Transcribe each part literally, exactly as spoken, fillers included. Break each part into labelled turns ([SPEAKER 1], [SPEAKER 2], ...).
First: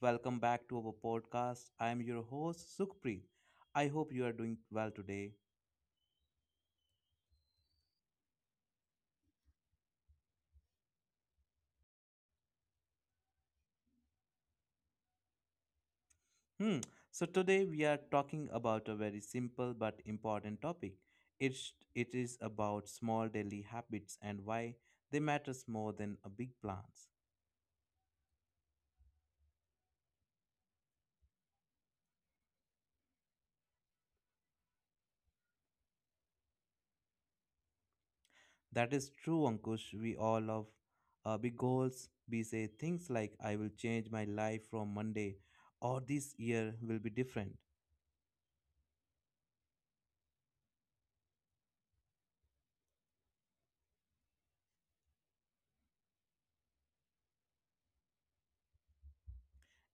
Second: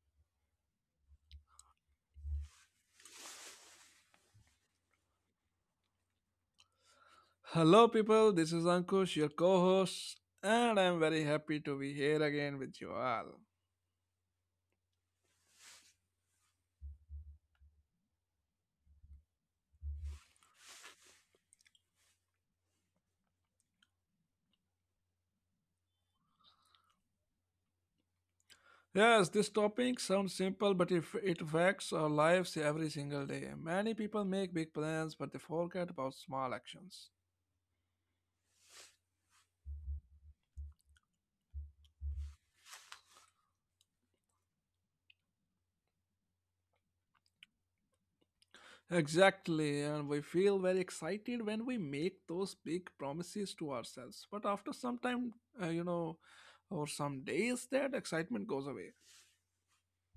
[SPEAKER 1] Welcome back to our podcast. I am your host, Sukhpreet. I hope you are doing well today.
[SPEAKER 2] Hello, people. This is Ankush, your co host, and I'm very happy to be here again with you all.
[SPEAKER 1] Hmm. So, today we are talking about a very simple but important topic. It's, it is about small daily habits and why they matters more than a big plans.
[SPEAKER 2] Yes, this topic sounds simple, but if it affects our lives every single day. Many people make big plans, but they forget about small actions.
[SPEAKER 1] That is true, Ankush. We all love uh, big goals. We say things like, I will change my life from Monday, or this year will be different.
[SPEAKER 2] Exactly, and we feel very excited when we make those big promises to ourselves. But after some time, uh, you know, or some days, that excitement goes away.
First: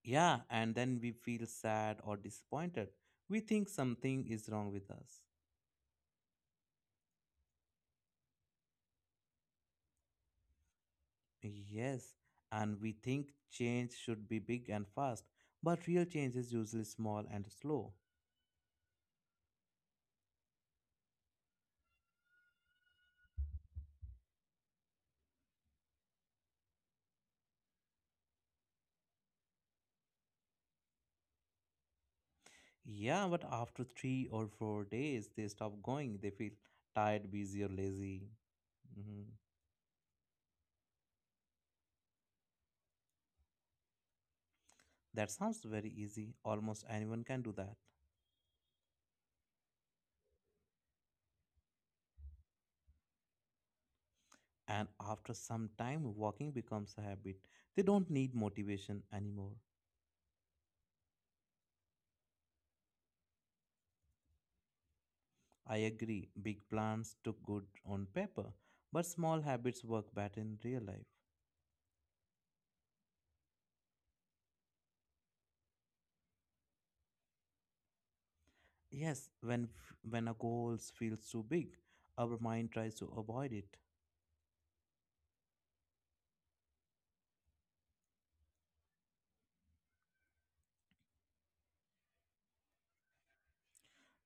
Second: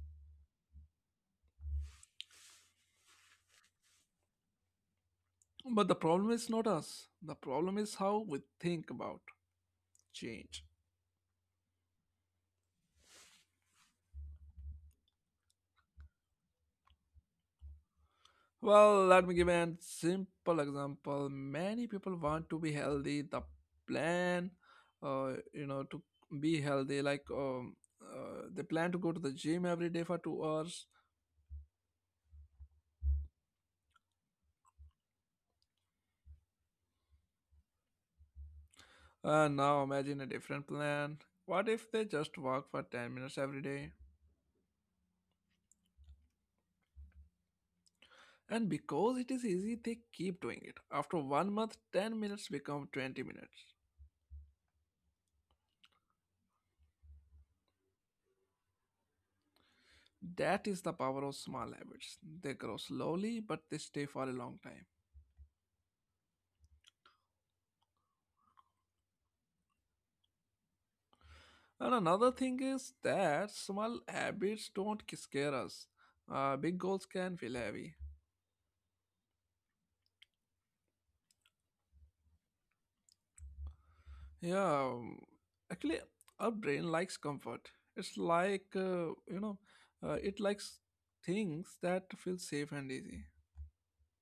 [SPEAKER 1] Yeah, and then we feel sad or disappointed. We think something is wrong with us.
[SPEAKER 2] But the problem is not us, the problem is how we think about change.
[SPEAKER 1] Yes, and we think change should be big and fast, but real change is usually small and slow.
[SPEAKER 2] Well, let me give an simple example. Many people want to be healthy. The plan, uh, you know, to be healthy, like um, uh, they plan to go to the gym every day for two hours.
[SPEAKER 1] Yeah, but after three or four days, they stop going. They feel tired, busy, or lazy. Mhm.
[SPEAKER 2] Uh, now imagine a different plan. What if they just walk for ten minutes every day?
[SPEAKER 1] That sounds very easy. Almost anyone can do that.
[SPEAKER 2] And because it is easy, they keep doing it. After one month, ten minutes become twenty minutes.
[SPEAKER 1] And after some time, walking becomes a habit. They don't need motivation anymore.
[SPEAKER 2] That is the power of small habits. They grow slowly, but they stay for a long time.
[SPEAKER 1] I agree, big plans look good on paper, but small habits work better in real life.
[SPEAKER 2] And another thing is that small habits don't scare us. Uh, big goals can feel heavy.
[SPEAKER 1] Yes, when f- when a goal feels too big, our mind tries to avoid it.
[SPEAKER 2] Yeah, um, actually, our brain likes comfort. It's like uh, you know, uh, it likes things that feel safe and easy.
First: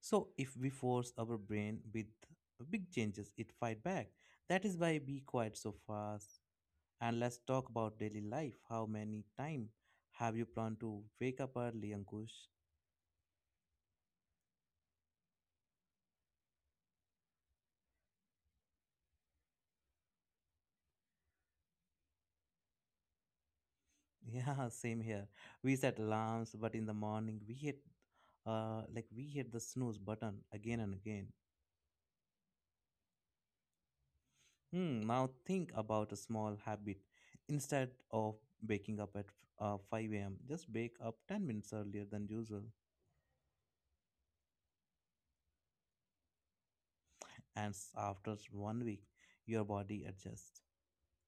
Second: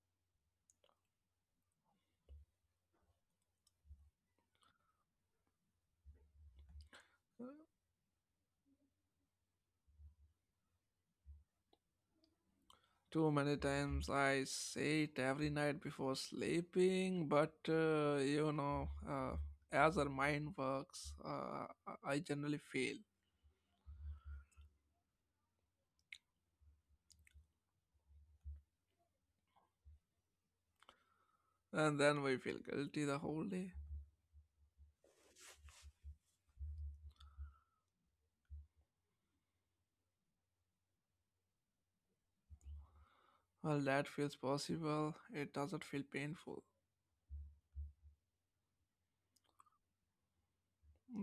[SPEAKER 1] So if we force our brain with big changes, it fight back. That is why be quiet so fast. And let's talk about daily life. How many time have you planned to wake up early, Ankush?
[SPEAKER 2] Too many times I say it every night before sleeping, but uh, you know, uh, as our mind works, uh, I I generally fail,
[SPEAKER 1] Yeah, same here. We set alarms, but in the morning we hit, uh, like we hit the snooze button again and again.
[SPEAKER 2] and then we feel guilty the whole day.
[SPEAKER 1] Hmm. Now think about a small habit. Instead of waking up at uh, five a m, just wake up ten minutes earlier than usual,
[SPEAKER 2] Well, that feels possible. It doesn't feel painful.
[SPEAKER 1] and s- after one week, your body adjusts.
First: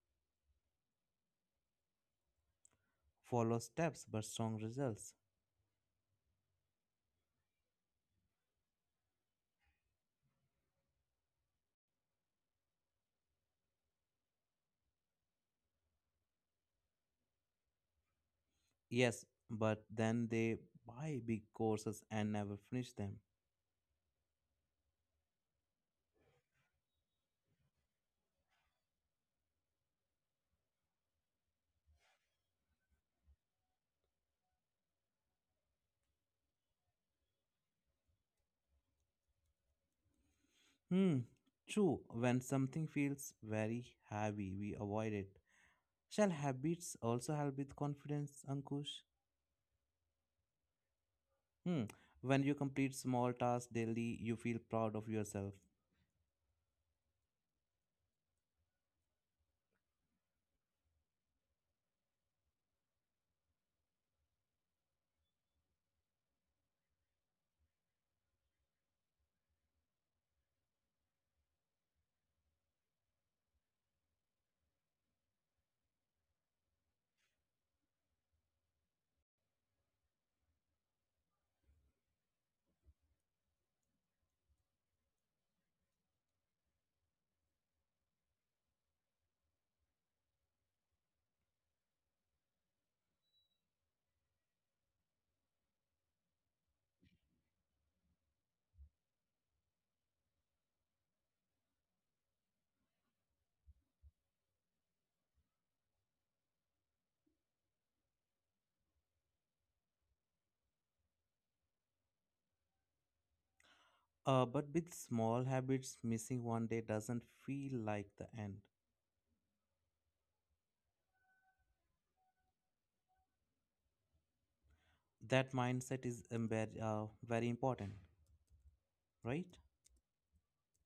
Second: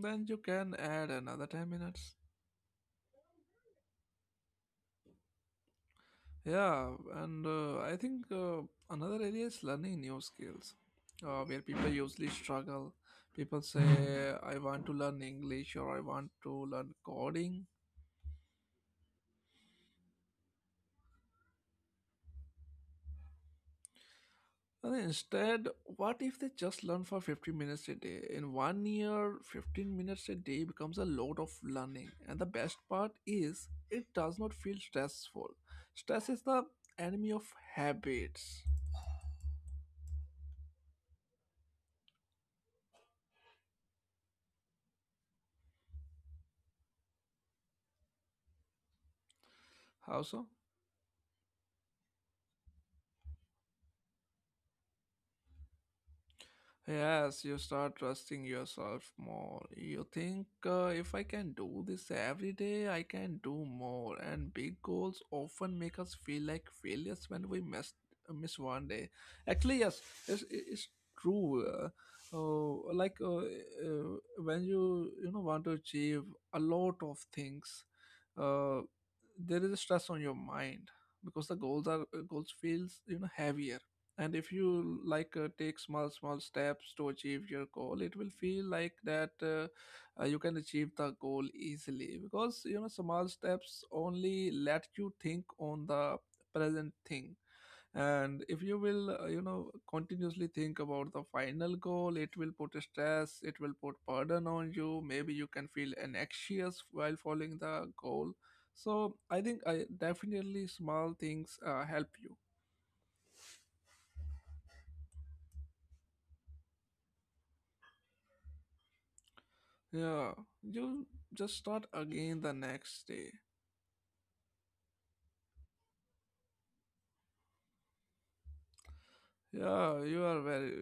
[SPEAKER 2] Then you can add another ten minutes.
[SPEAKER 1] Follow steps, but strong results.
[SPEAKER 2] Yeah, and uh, I think uh, Another area is learning new skills, uh, where people usually struggle. People say, I want to learn English or I want to learn coding.
[SPEAKER 1] Yes, but then they buy big courses and never finish them.
[SPEAKER 2] And instead, what if they just learn for fifteen minutes a day? In one year, fifteen minutes a day becomes a load of learning. And the best part is, it does not feel stressful. Stress is the enemy of habits.
[SPEAKER 1] Hmm, true. When something feels very heavy, we avoid it. Shall habits also help with confidence, Ankush?
[SPEAKER 2] How so?
[SPEAKER 1] Hmm. When you complete small tasks daily, you feel proud of yourself.
[SPEAKER 2] Yes, you start trusting yourself more. You think, uh, if I can do this every day, I can do more. And big goals often make us feel like failures when we miss miss one day. Actually, yes, it's, it's true. Uh, uh, like uh, uh, when you you know want to achieve a lot of things, uh, there is a stress on your mind because the goals are goals feels, you know, heavier. And if you, like uh, take small small steps to achieve your goal, it will feel like that uh, uh, you can achieve the goal easily, because, you know, small steps only let you think on the present thing. And if you will, uh, you know continuously think about the final goal, it will put stress, it will put burden on you. Maybe you can feel anxious while following the goal. So I think i definitely, small things uh, help you.
[SPEAKER 1] Uh, but with small habits, missing one day doesn't feel like the end.
[SPEAKER 2] Yeah, you just start again the next day.
[SPEAKER 1] That mindset is embed, uh, very important, right?
[SPEAKER 2] Yeah, you are very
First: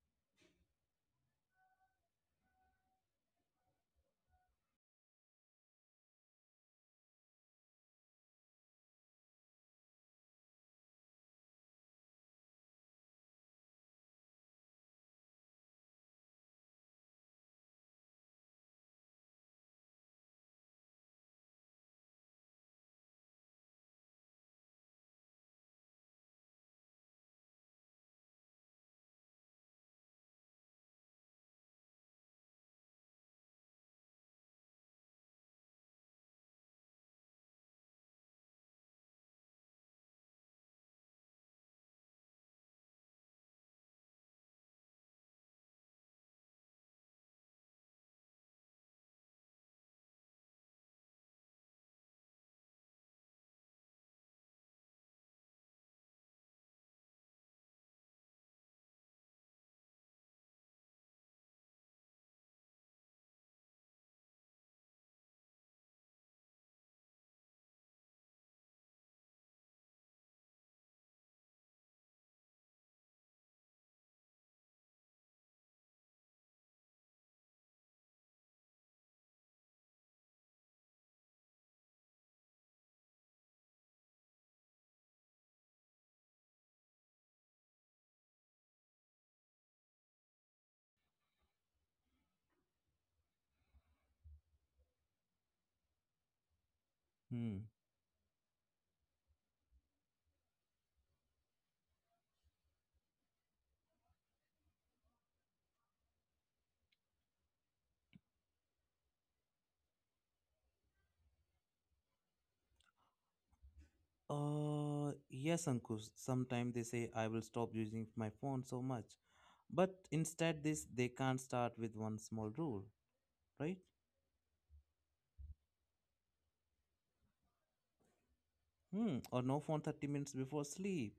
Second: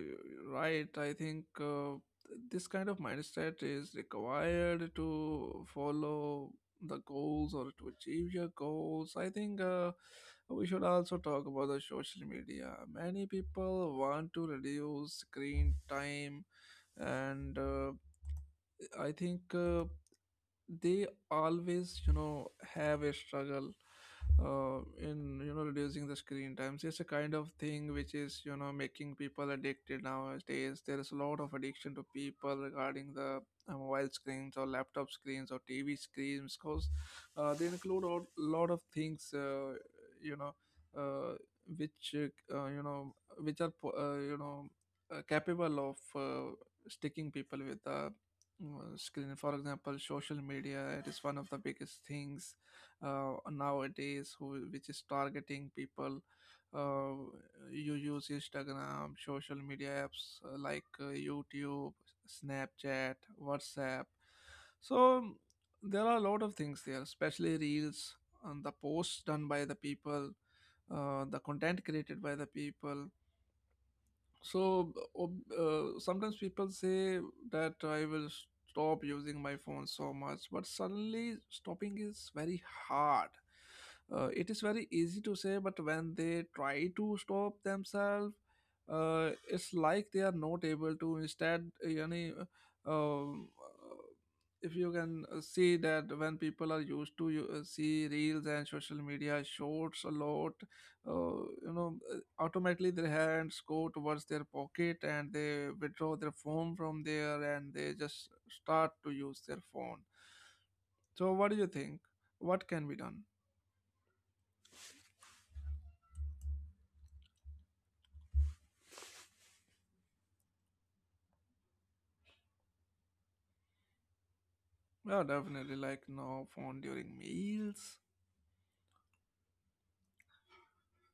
[SPEAKER 2] right. I think uh, this kind of mindset is required to follow the goals or to achieve your goals. I think uh, we should also talk about the social media. Many people want to reduce screen time, and uh, I think uh, they always, you know, have a struggle, uh, in, you know, reducing the screen times. It's a kind of thing which is, you know, making people addicted nowadays. There is a lot of addiction to people regarding the, uh, mobile screens or laptop screens or tv screens, because uh, they include a lot of things, uh, you know uh, which uh, you know which are po- uh, you know uh, capable of, uh, sticking people with the, uh, screen. For example, social media, it is one of the biggest things, uh, nowadays, who, which is targeting people. uh, you use instagram, social media apps, uh, like uh, youtube, snapchat, whatsapp. So there are a lot of things there, especially reels, and the posts done by the people, uh, the content created by the people. So ob- uh, sometimes people say that I will stop using my phone so much, but suddenly stopping is very hard. Uh, it is very easy to say, but when they try to stop themselves, uh, it's like they are not able to. Instead, yani, um, uh, if you can, uh, see that when people are used to you,
[SPEAKER 1] Hmm.
[SPEAKER 2] uh, see reels and social media shorts a lot, uh, you know automatically their hands go towards their pocket and they withdraw their phone from there and they just start to use their phone. So what do you think, what can be done?
[SPEAKER 1] Uh, yes, Ankush. Sometimes they say I will stop using my phone so much, but instead this they can't start with one small rule, right?
[SPEAKER 2] Yeah, definitely, like no phone during meals.
[SPEAKER 1] Hmm. Or no phone thirty minutes before sleep.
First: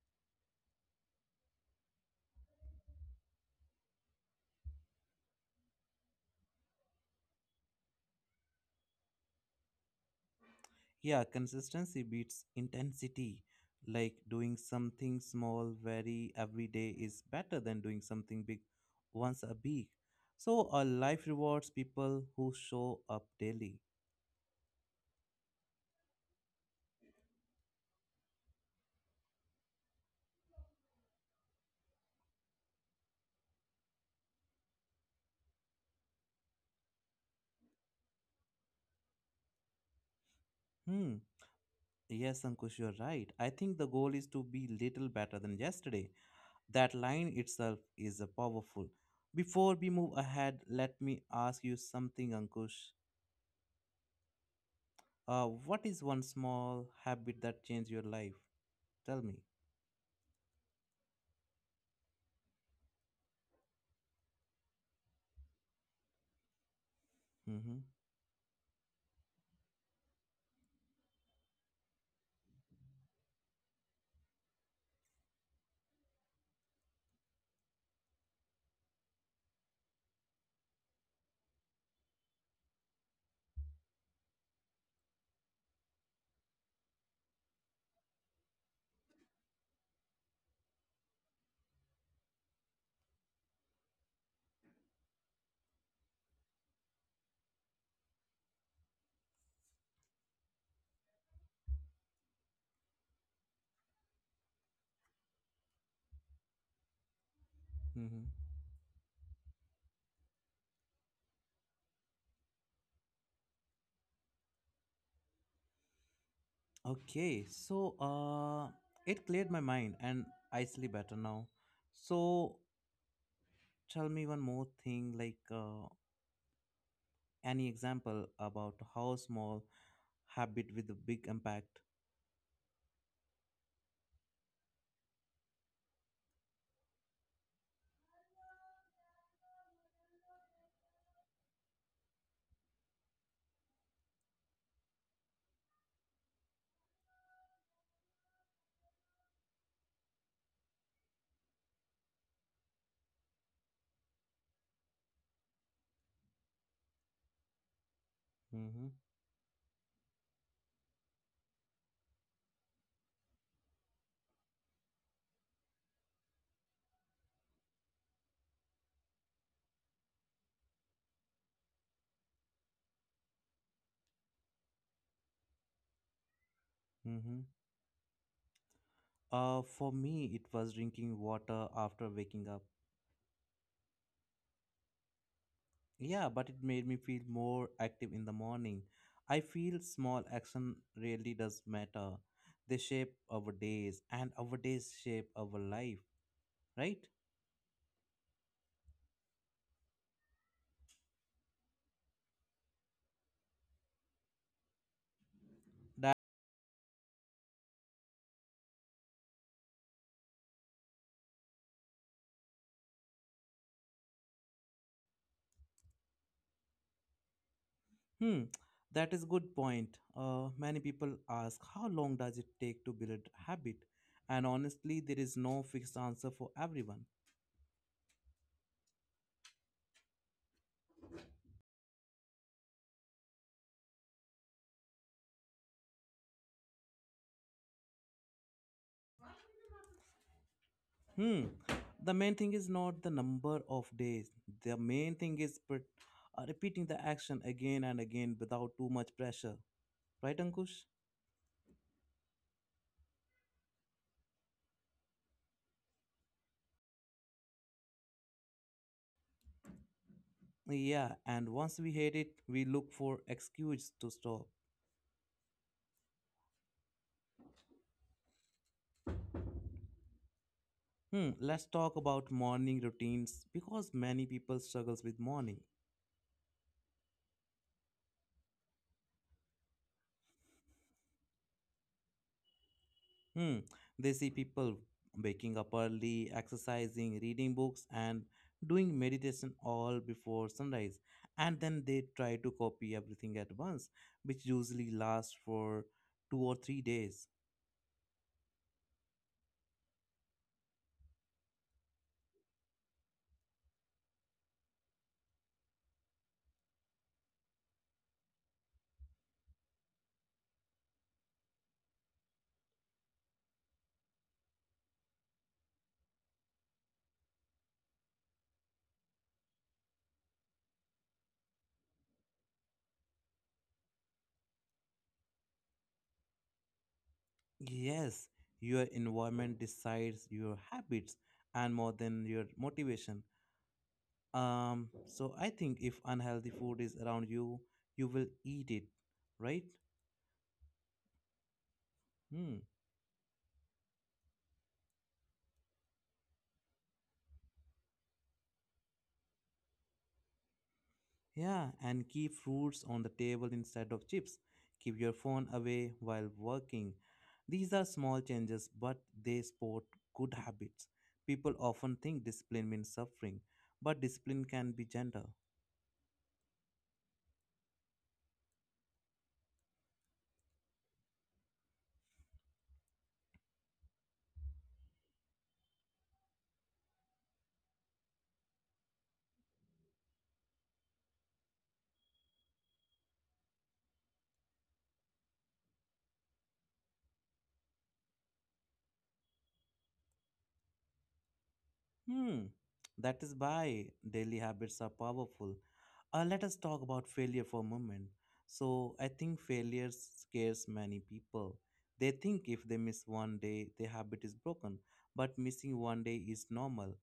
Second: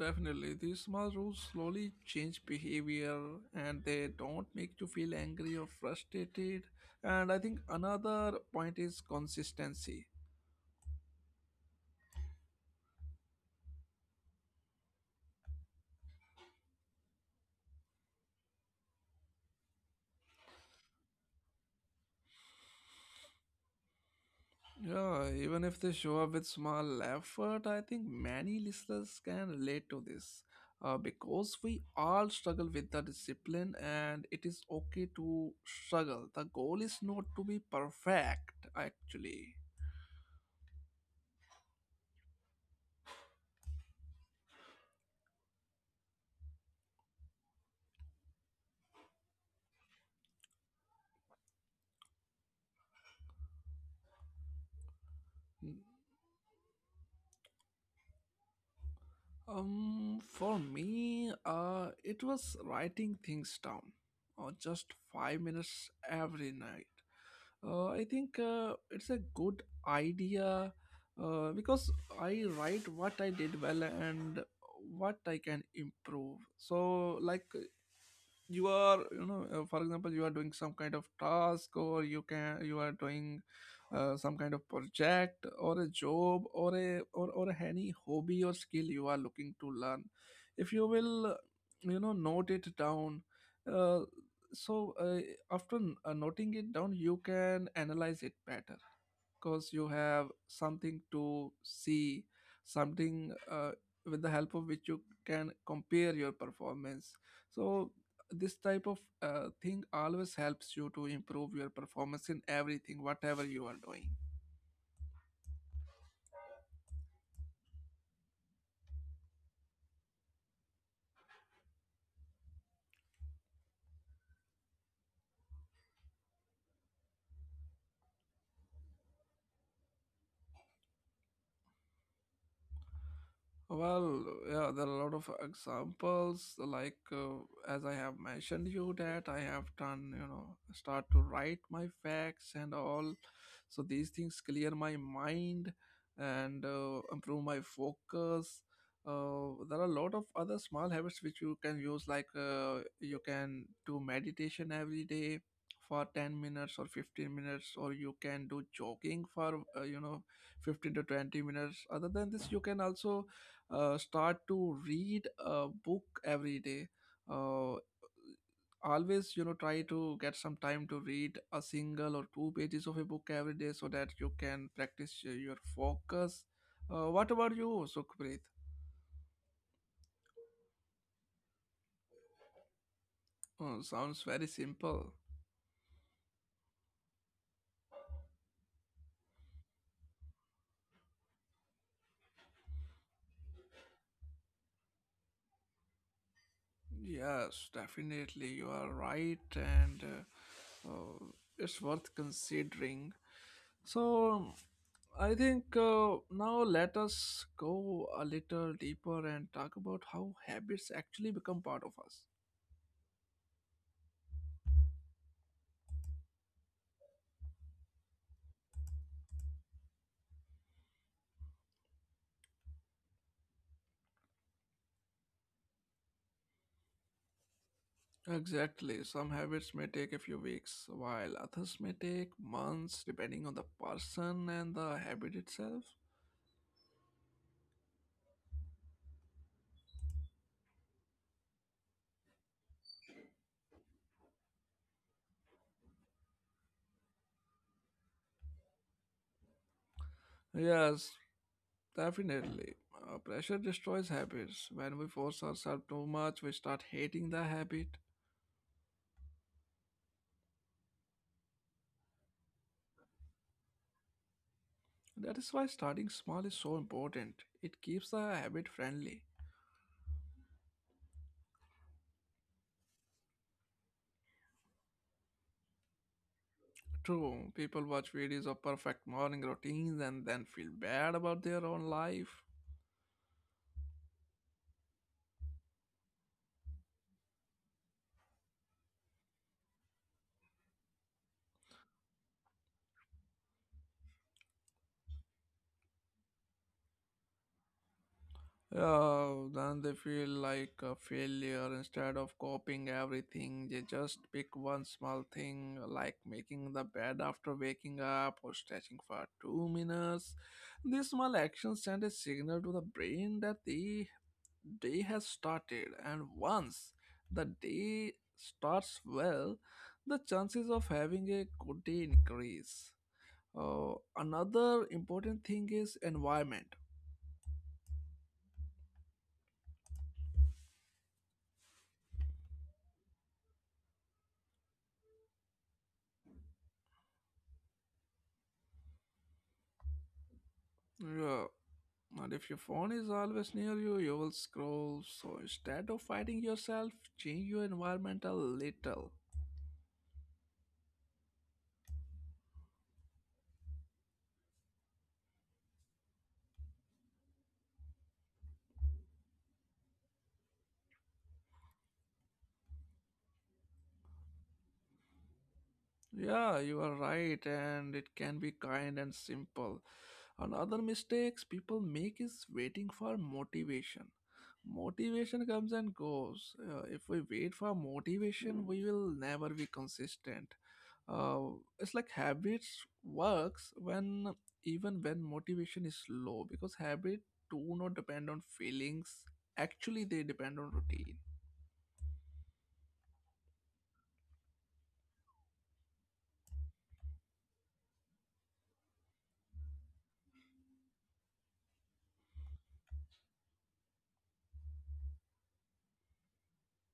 [SPEAKER 2] Definitely, these small rules slowly change behavior, and they don't make you feel angry or frustrated. And I think another point is consistency.
[SPEAKER 1] Yeah, consistency beats intensity. Like doing something small very every day is better than doing something big once a week. So our life rewards people who show up daily.
[SPEAKER 2] Yeah, even if they show up with small effort, I think many listeners can relate to this, uh, because we all struggle with the discipline, and it is okay to struggle. The goal is not to be perfect, actually.
[SPEAKER 1] Hmm. Yes, Ankush, you're right. I think the goal is to be little better than yesterday. That line itself is a powerful. Before we move ahead, let me ask you something, Ankush. Uh, what is one small habit that changed your life? Tell me.
[SPEAKER 2] Um, for me, uh, it was writing things down, or just five minutes every night.
[SPEAKER 1] Mm-hmm.
[SPEAKER 2] Uh, I think uh, it's a good idea, uh, because I write what I did well and what I can improve. So, like, you are, you know uh, for example, you are doing some kind of task, or you can you are doing, uh, some kind of project, or a job, or a or, or any hobby or skill you are looking to learn. If you will, you know, note it down, uh, so uh, after n- uh, noting it down you can analyze it better, because you have something to see, something, uh, with the help of which you can compare your performance. So
[SPEAKER 1] Mm-hmm.
[SPEAKER 2] this type of, uh, thing always helps you to improve your performance in everything, whatever you are doing.
[SPEAKER 1] Okay, so uh, it cleared my mind and I sleep better now. So tell me one more thing, like uh, any example about how small habit with a big impact.
[SPEAKER 2] Well, yeah, there are a lot of examples. Like uh, as I have mentioned you, that I have done, you know, start to write my facts and all. So these things clear my mind and, uh, improve my focus. Uh, there are a lot of other small habits which you can use. Like uh, you can do meditation every day for ten minutes or fifteen minutes, or you can do
[SPEAKER 1] Mm-hmm.
[SPEAKER 2] jogging for, uh, you know fifteen to twenty minutes. Other than this, you can also, uh, start to read a book every day, uh, always, you know, try to get some time to read a single or two pages of a book every day, so that you can practice, uh, your focus. Uh, what
[SPEAKER 1] Mm-hmm.
[SPEAKER 2] about you, sukhpreet?
[SPEAKER 1] Uh, for me, it was drinking water after waking up.
[SPEAKER 2] Oh, sounds very simple.
[SPEAKER 1] Yeah, but it made me feel more active in the morning. I feel small action really does matter. They shape our days and our days shape our life, right?
[SPEAKER 2] Yes, definitely, you are right. And uh, uh, it's worth considering. So um, I think
[SPEAKER 1] That
[SPEAKER 2] uh, now let us go a little deeper and talk about how habits actually become part of us.
[SPEAKER 1] hmm, that is good point. Uh, many people ask how long does it take to build a habit? And honestly, there is no fixed answer for everyone.
[SPEAKER 2] Exactly. Some habits may take a few weeks, while others may take months, depending on the person and the habit itself.
[SPEAKER 1] Hmm. The main thing is not the number of days. The main thing is but, uh, repeating the action again and again without too much pressure. Right, Ankush?
[SPEAKER 2] Yes, definitely. Uh, pressure destroys habits. When we force ourselves too much, we start hating the habit.
[SPEAKER 1] Yeah, and once we hate it, we look for excuse to stop.
[SPEAKER 2] That is why starting small is so important. It keeps the habit friendly.
[SPEAKER 1] Hmm, let's talk about morning routines because many people struggles with morning.
[SPEAKER 2] True, people watch videos of perfect morning routines and then feel bad about their own life.
[SPEAKER 1] Hmm, they see people waking up early, exercising, reading books and doing meditation all before sunrise, and then they try to copy everything at once, which usually lasts for two or three days.
[SPEAKER 2] Yeah, then they feel like a failure. Instead of copying everything, they just pick one small thing, like making the bed after waking up, or stretching for two minutes. These small actions send a signal to the brain that the day has started, and once the day starts well, the chances of having a good day increase. Uh, another important thing is environment.
[SPEAKER 1] Yes, your environment decides your habits and more than your motivation. Um, so I think if unhealthy food is around you, you will eat it, right?
[SPEAKER 2] Yeah, and if
[SPEAKER 1] Hmm.
[SPEAKER 2] your phone is always near you, you will scroll. So instead of fighting yourself, change your environment a little.
[SPEAKER 1] Yeah, and keep fruits on the table instead of chips. Keep your phone away while working. These are small changes, but they support good habits. People often think discipline means suffering, but discipline can be gentle.
[SPEAKER 2] Yeah, you are right, and it can be kind and simple. Another mistakes people make is waiting for motivation. Motivation comes and goes. Uh, if we wait for motivation, we will never be consistent. uh, it's like habits works when even when motivation is low, because habit do not depend on feelings, actually they depend on routine.
[SPEAKER 1] Hmm, that is why daily habits are powerful. Uh, let us talk about failure for a moment. So, I think failure scares many people. They think if they miss one day, their habit is broken. But missing one day is normal.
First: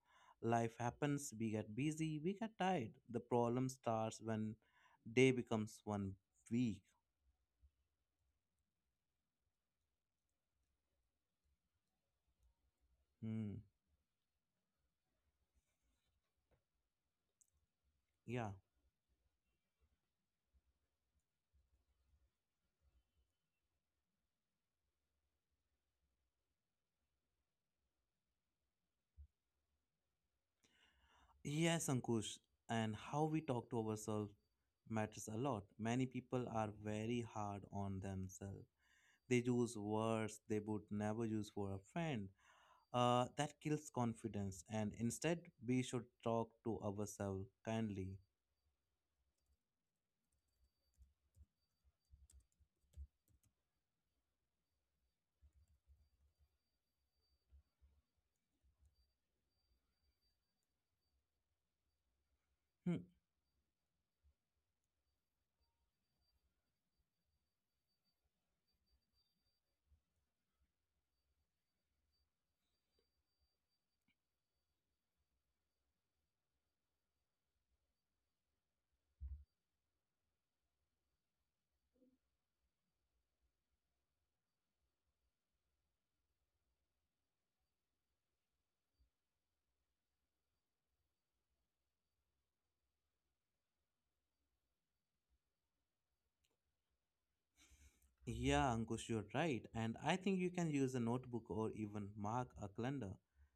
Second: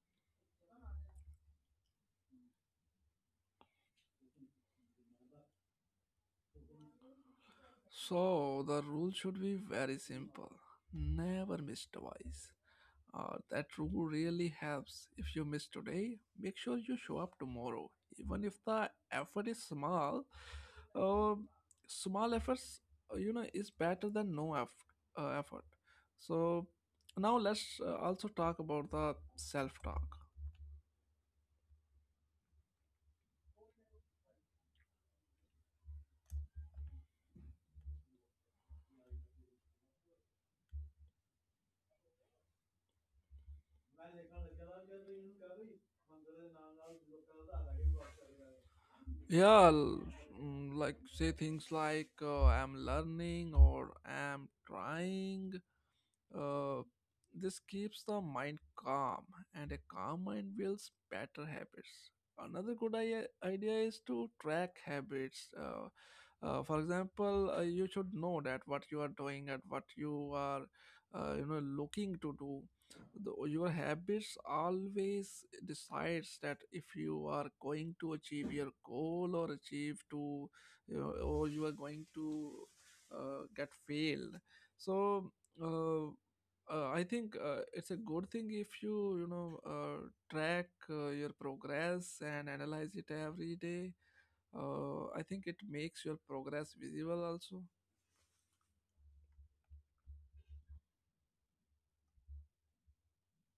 [SPEAKER 1] Life happens, we get busy, we get tired. The problem starts when day becomes one week.
[SPEAKER 2] So the rule should be very simple: never miss twice. Uh,
[SPEAKER 1] Hmm,
[SPEAKER 2] that rule really helps. If you miss today, make sure you show up tomorrow. Even if
[SPEAKER 1] yeah.
[SPEAKER 2] the effort is small, uh, small efforts, uh, you know, is better than no eff- uh, effort. So now let's, uh, also talk about the self-talk.
[SPEAKER 1] Yes, Ankush, and how we talk to ourselves matters a lot. Many people are very hard on themselves. They use words they would never use for a friend. Uh, that kills confidence, and instead, we should talk to ourselves kindly.
[SPEAKER 2] Yeah, l- mm, like say things like, uh, I'm learning or I'm trying. Uh, this keeps the mind calm, and a calm mind builds better habits. Another good
[SPEAKER 1] Hmm.
[SPEAKER 2] i- idea is to track habits. Uh, uh, for example, uh, you should know that what you are doing and what you are, uh, you know, looking to do. The, your habits always decides that if you are going to achieve your goal, or achieve to, you know, or you are going to, uh, get failed. So. Uh, uh, I think uh, it's a good thing if you you know uh, track uh, your progress and analyze it every day. Uh, I think it makes your progress visible also.
[SPEAKER 1] Yeah, Ankush, you're right. And I think you can use a notebook or even mark a calendar.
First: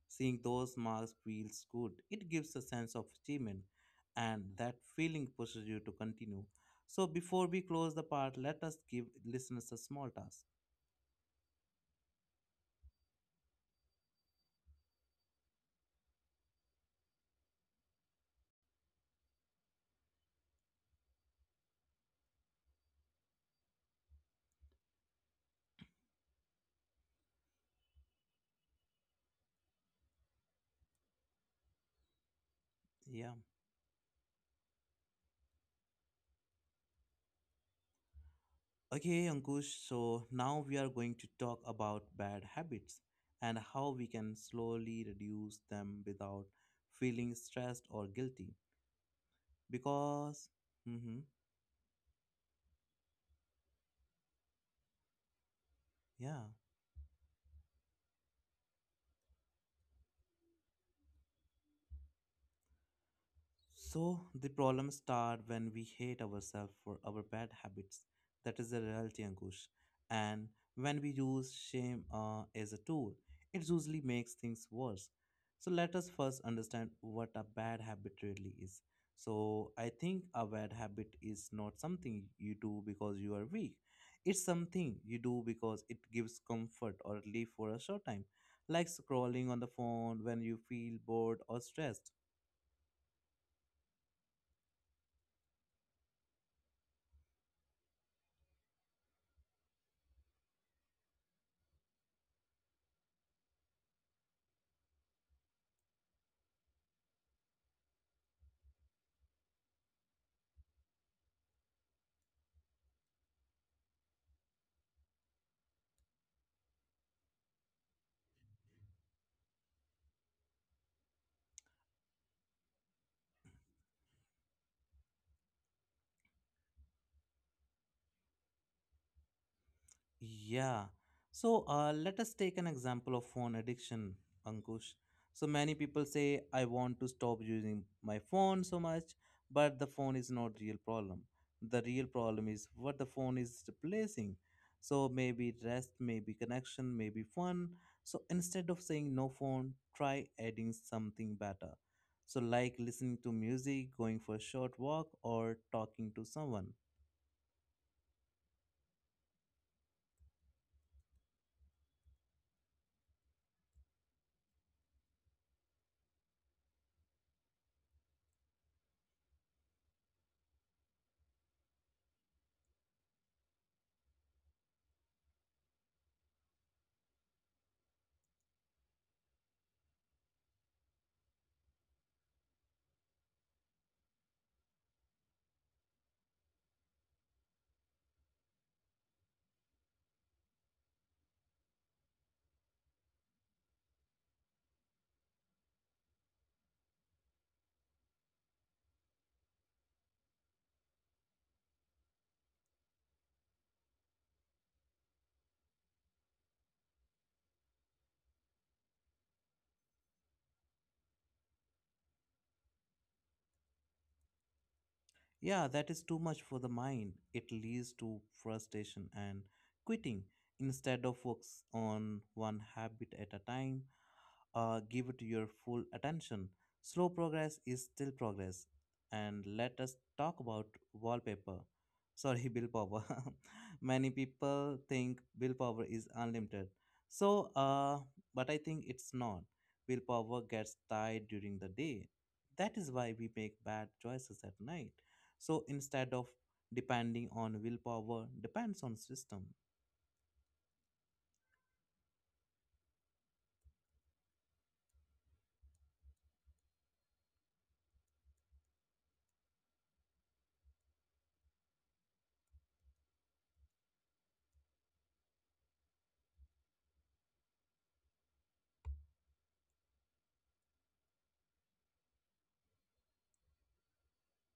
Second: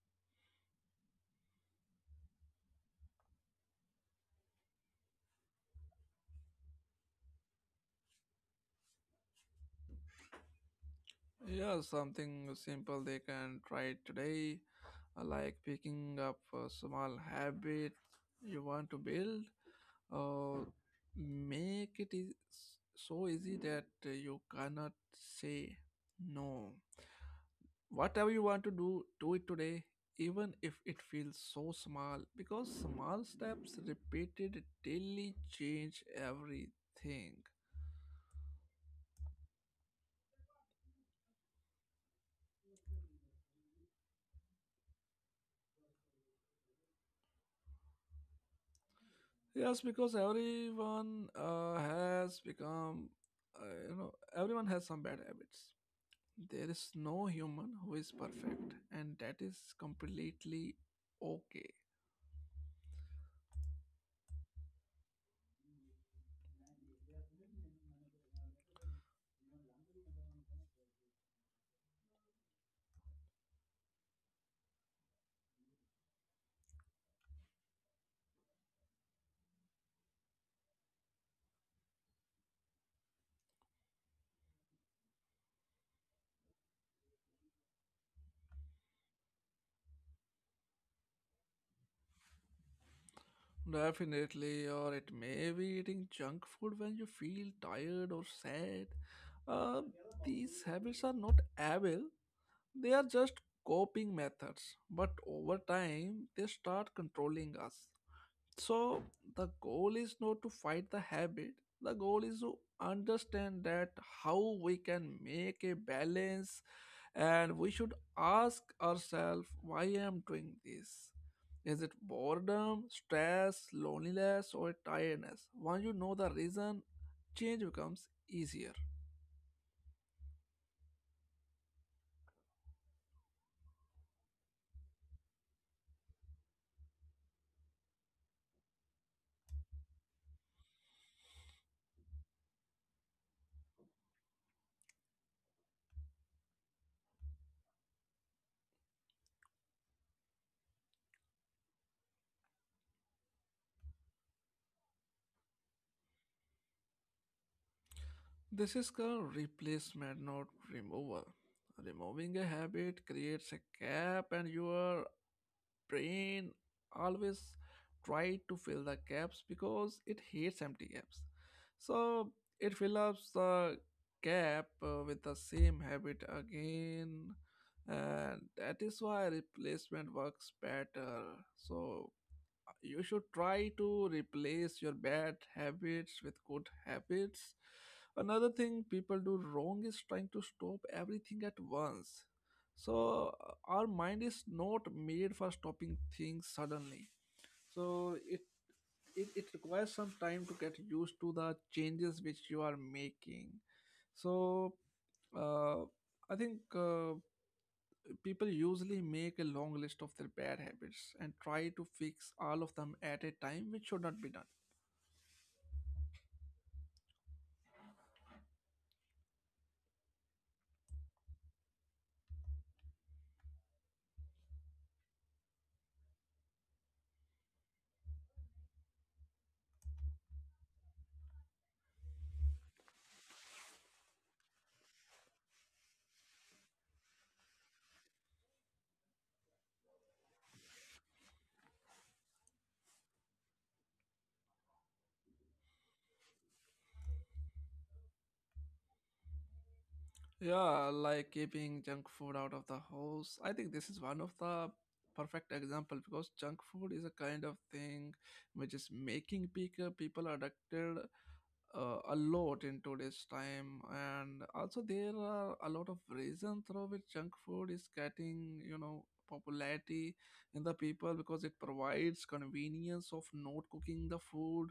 [SPEAKER 1] Seeing those marks feels good. It gives a sense of achievement, and that feeling pushes you to continue. So, before we close the part, let us give listeners a small task.
[SPEAKER 2] Yeah, something simple they can try today, uh, like picking up a small habit you want to build. Uh, Make it is so easy that you cannot say no. Whatever you want to do, do it today, even if it feels so small, because small
[SPEAKER 1] Yeah.
[SPEAKER 2] steps repeated daily change everything.
[SPEAKER 1] Okay, Ankush, so now we are going to talk about bad habits and how we can slowly reduce them without feeling stressed or guilty.
[SPEAKER 2] Yes, because
[SPEAKER 1] Because,
[SPEAKER 2] everyone
[SPEAKER 1] mm-hmm,
[SPEAKER 2] uh, has become, uh, you know, everyone has some bad habits.
[SPEAKER 1] yeah.
[SPEAKER 2] There is no human who is perfect, and that is completely okay.
[SPEAKER 1] So the problems start when we hate ourselves for our bad habits. That is the reality, Ankush. And when we use shame uh, as a tool, it usually makes things worse. So let us first understand what a bad habit really is. So I think a bad habit is not something you do because you are weak. It's something you do because it gives comfort or relief for a short time, like scrolling on the phone when you feel bored or stressed.
[SPEAKER 2] Definitely, or it may be eating junk food when you feel tired or sad. Uh, these habits are not evil, they are just coping methods, but over time they start controlling us. So, the goal is not to fight the habit, the goal is to understand that how we can make a balance, and we should ask ourselves, why I'm doing this? Is it boredom, stress, loneliness, or tiredness? Once you know the reason, change becomes easier.
[SPEAKER 1] Yeah. So uh, let us take an example of phone addiction, Ankush. So many people say, I want to stop using my phone so much, but the phone is not real problem. The real problem is what the phone is replacing. So maybe rest, maybe connection, maybe fun. So instead of saying no phone, try adding something better. So like listening to music, going for a short walk, or talking to someone.
[SPEAKER 2] This is called replacement, not removal. Removing a habit creates a gap, and you are brain always try to fill the gaps, because it hates empty gaps. So it fills up the gap uh, with the same habit again. And that is why replacement works better. So you should try to replace your bad habits with good habits. Another thing people do wrong is trying to stop everything at once. So, uh, our mind is not made for stopping things suddenly. So, it it, it requires some time to get used to the changes which you are making. So uh, i think uh, people usually make a long list of their bad habits and try to fix all of them at a time, which should not be done.
[SPEAKER 1] Yeah, that is too much for the mind. It leads to frustration and quitting. Instead of focus on one habit at a time, uh, give it your full attention. Slow progress is still progress. And let us talk about wallpaper. Sorry, willpower. Many people think willpower is unlimited. So, uh, but I think it's not. Willpower gets tired during the day. That is why we make bad choices at night. So instead of depending on willpower, depends on system.
[SPEAKER 2] Yeah, like keeping junk food out of the house. I think this is one of the perfect example, because junk food is a kind of thing which is making people people addicted uh, a lot in today's time, and also there are a lot of reasons through which junk food is getting you know popularity in the people, because it provides convenience of not cooking the food,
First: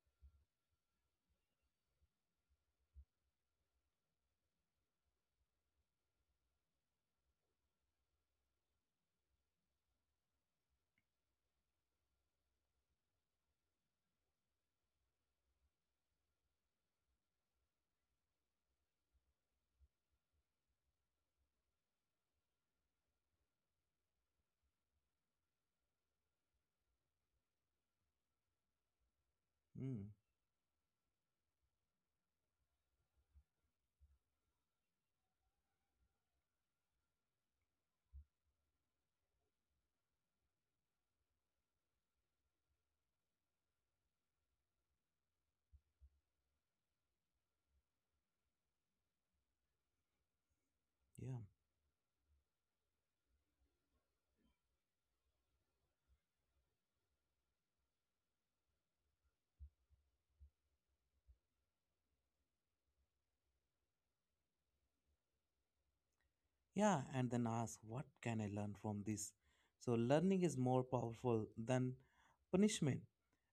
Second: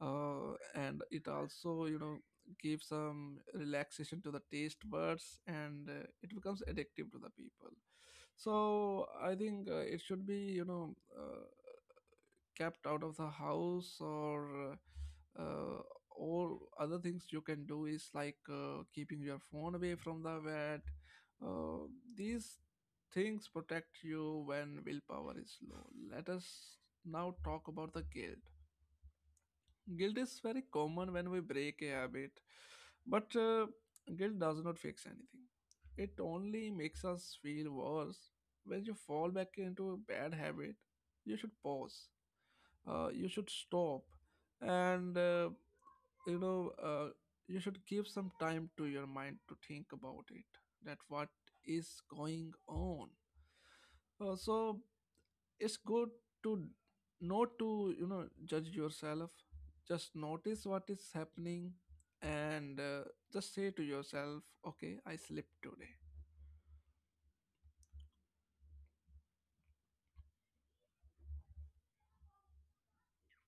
[SPEAKER 2] uh, and it also you know give some relaxation to the taste buds, and uh, it becomes addictive to the people. So i think uh, it should be you know uh, kept out of the house. Or uh, uh, all other things you can do is like uh, keeping your phone away from the bed. uh, these things protect you when willpower is low. Let us now talk about the guilt.
[SPEAKER 1] Mm,
[SPEAKER 2] Guilt is very common when we break a habit, but uh, guilt does not fix anything. It only makes us feel worse. When you fall back into a bad habit, you should pause, uh, you should stop, and uh, you know uh, you should give some time to your mind to think about it, that what
[SPEAKER 1] yeah.
[SPEAKER 2] is going on. Uh, so it's good to not to you know judge yourself. Just notice what is happening, and uh, just say to yourself, okay, I slept today.
[SPEAKER 1] Yeah, and then ask, what can I learn from this? So, learning is more powerful than punishment.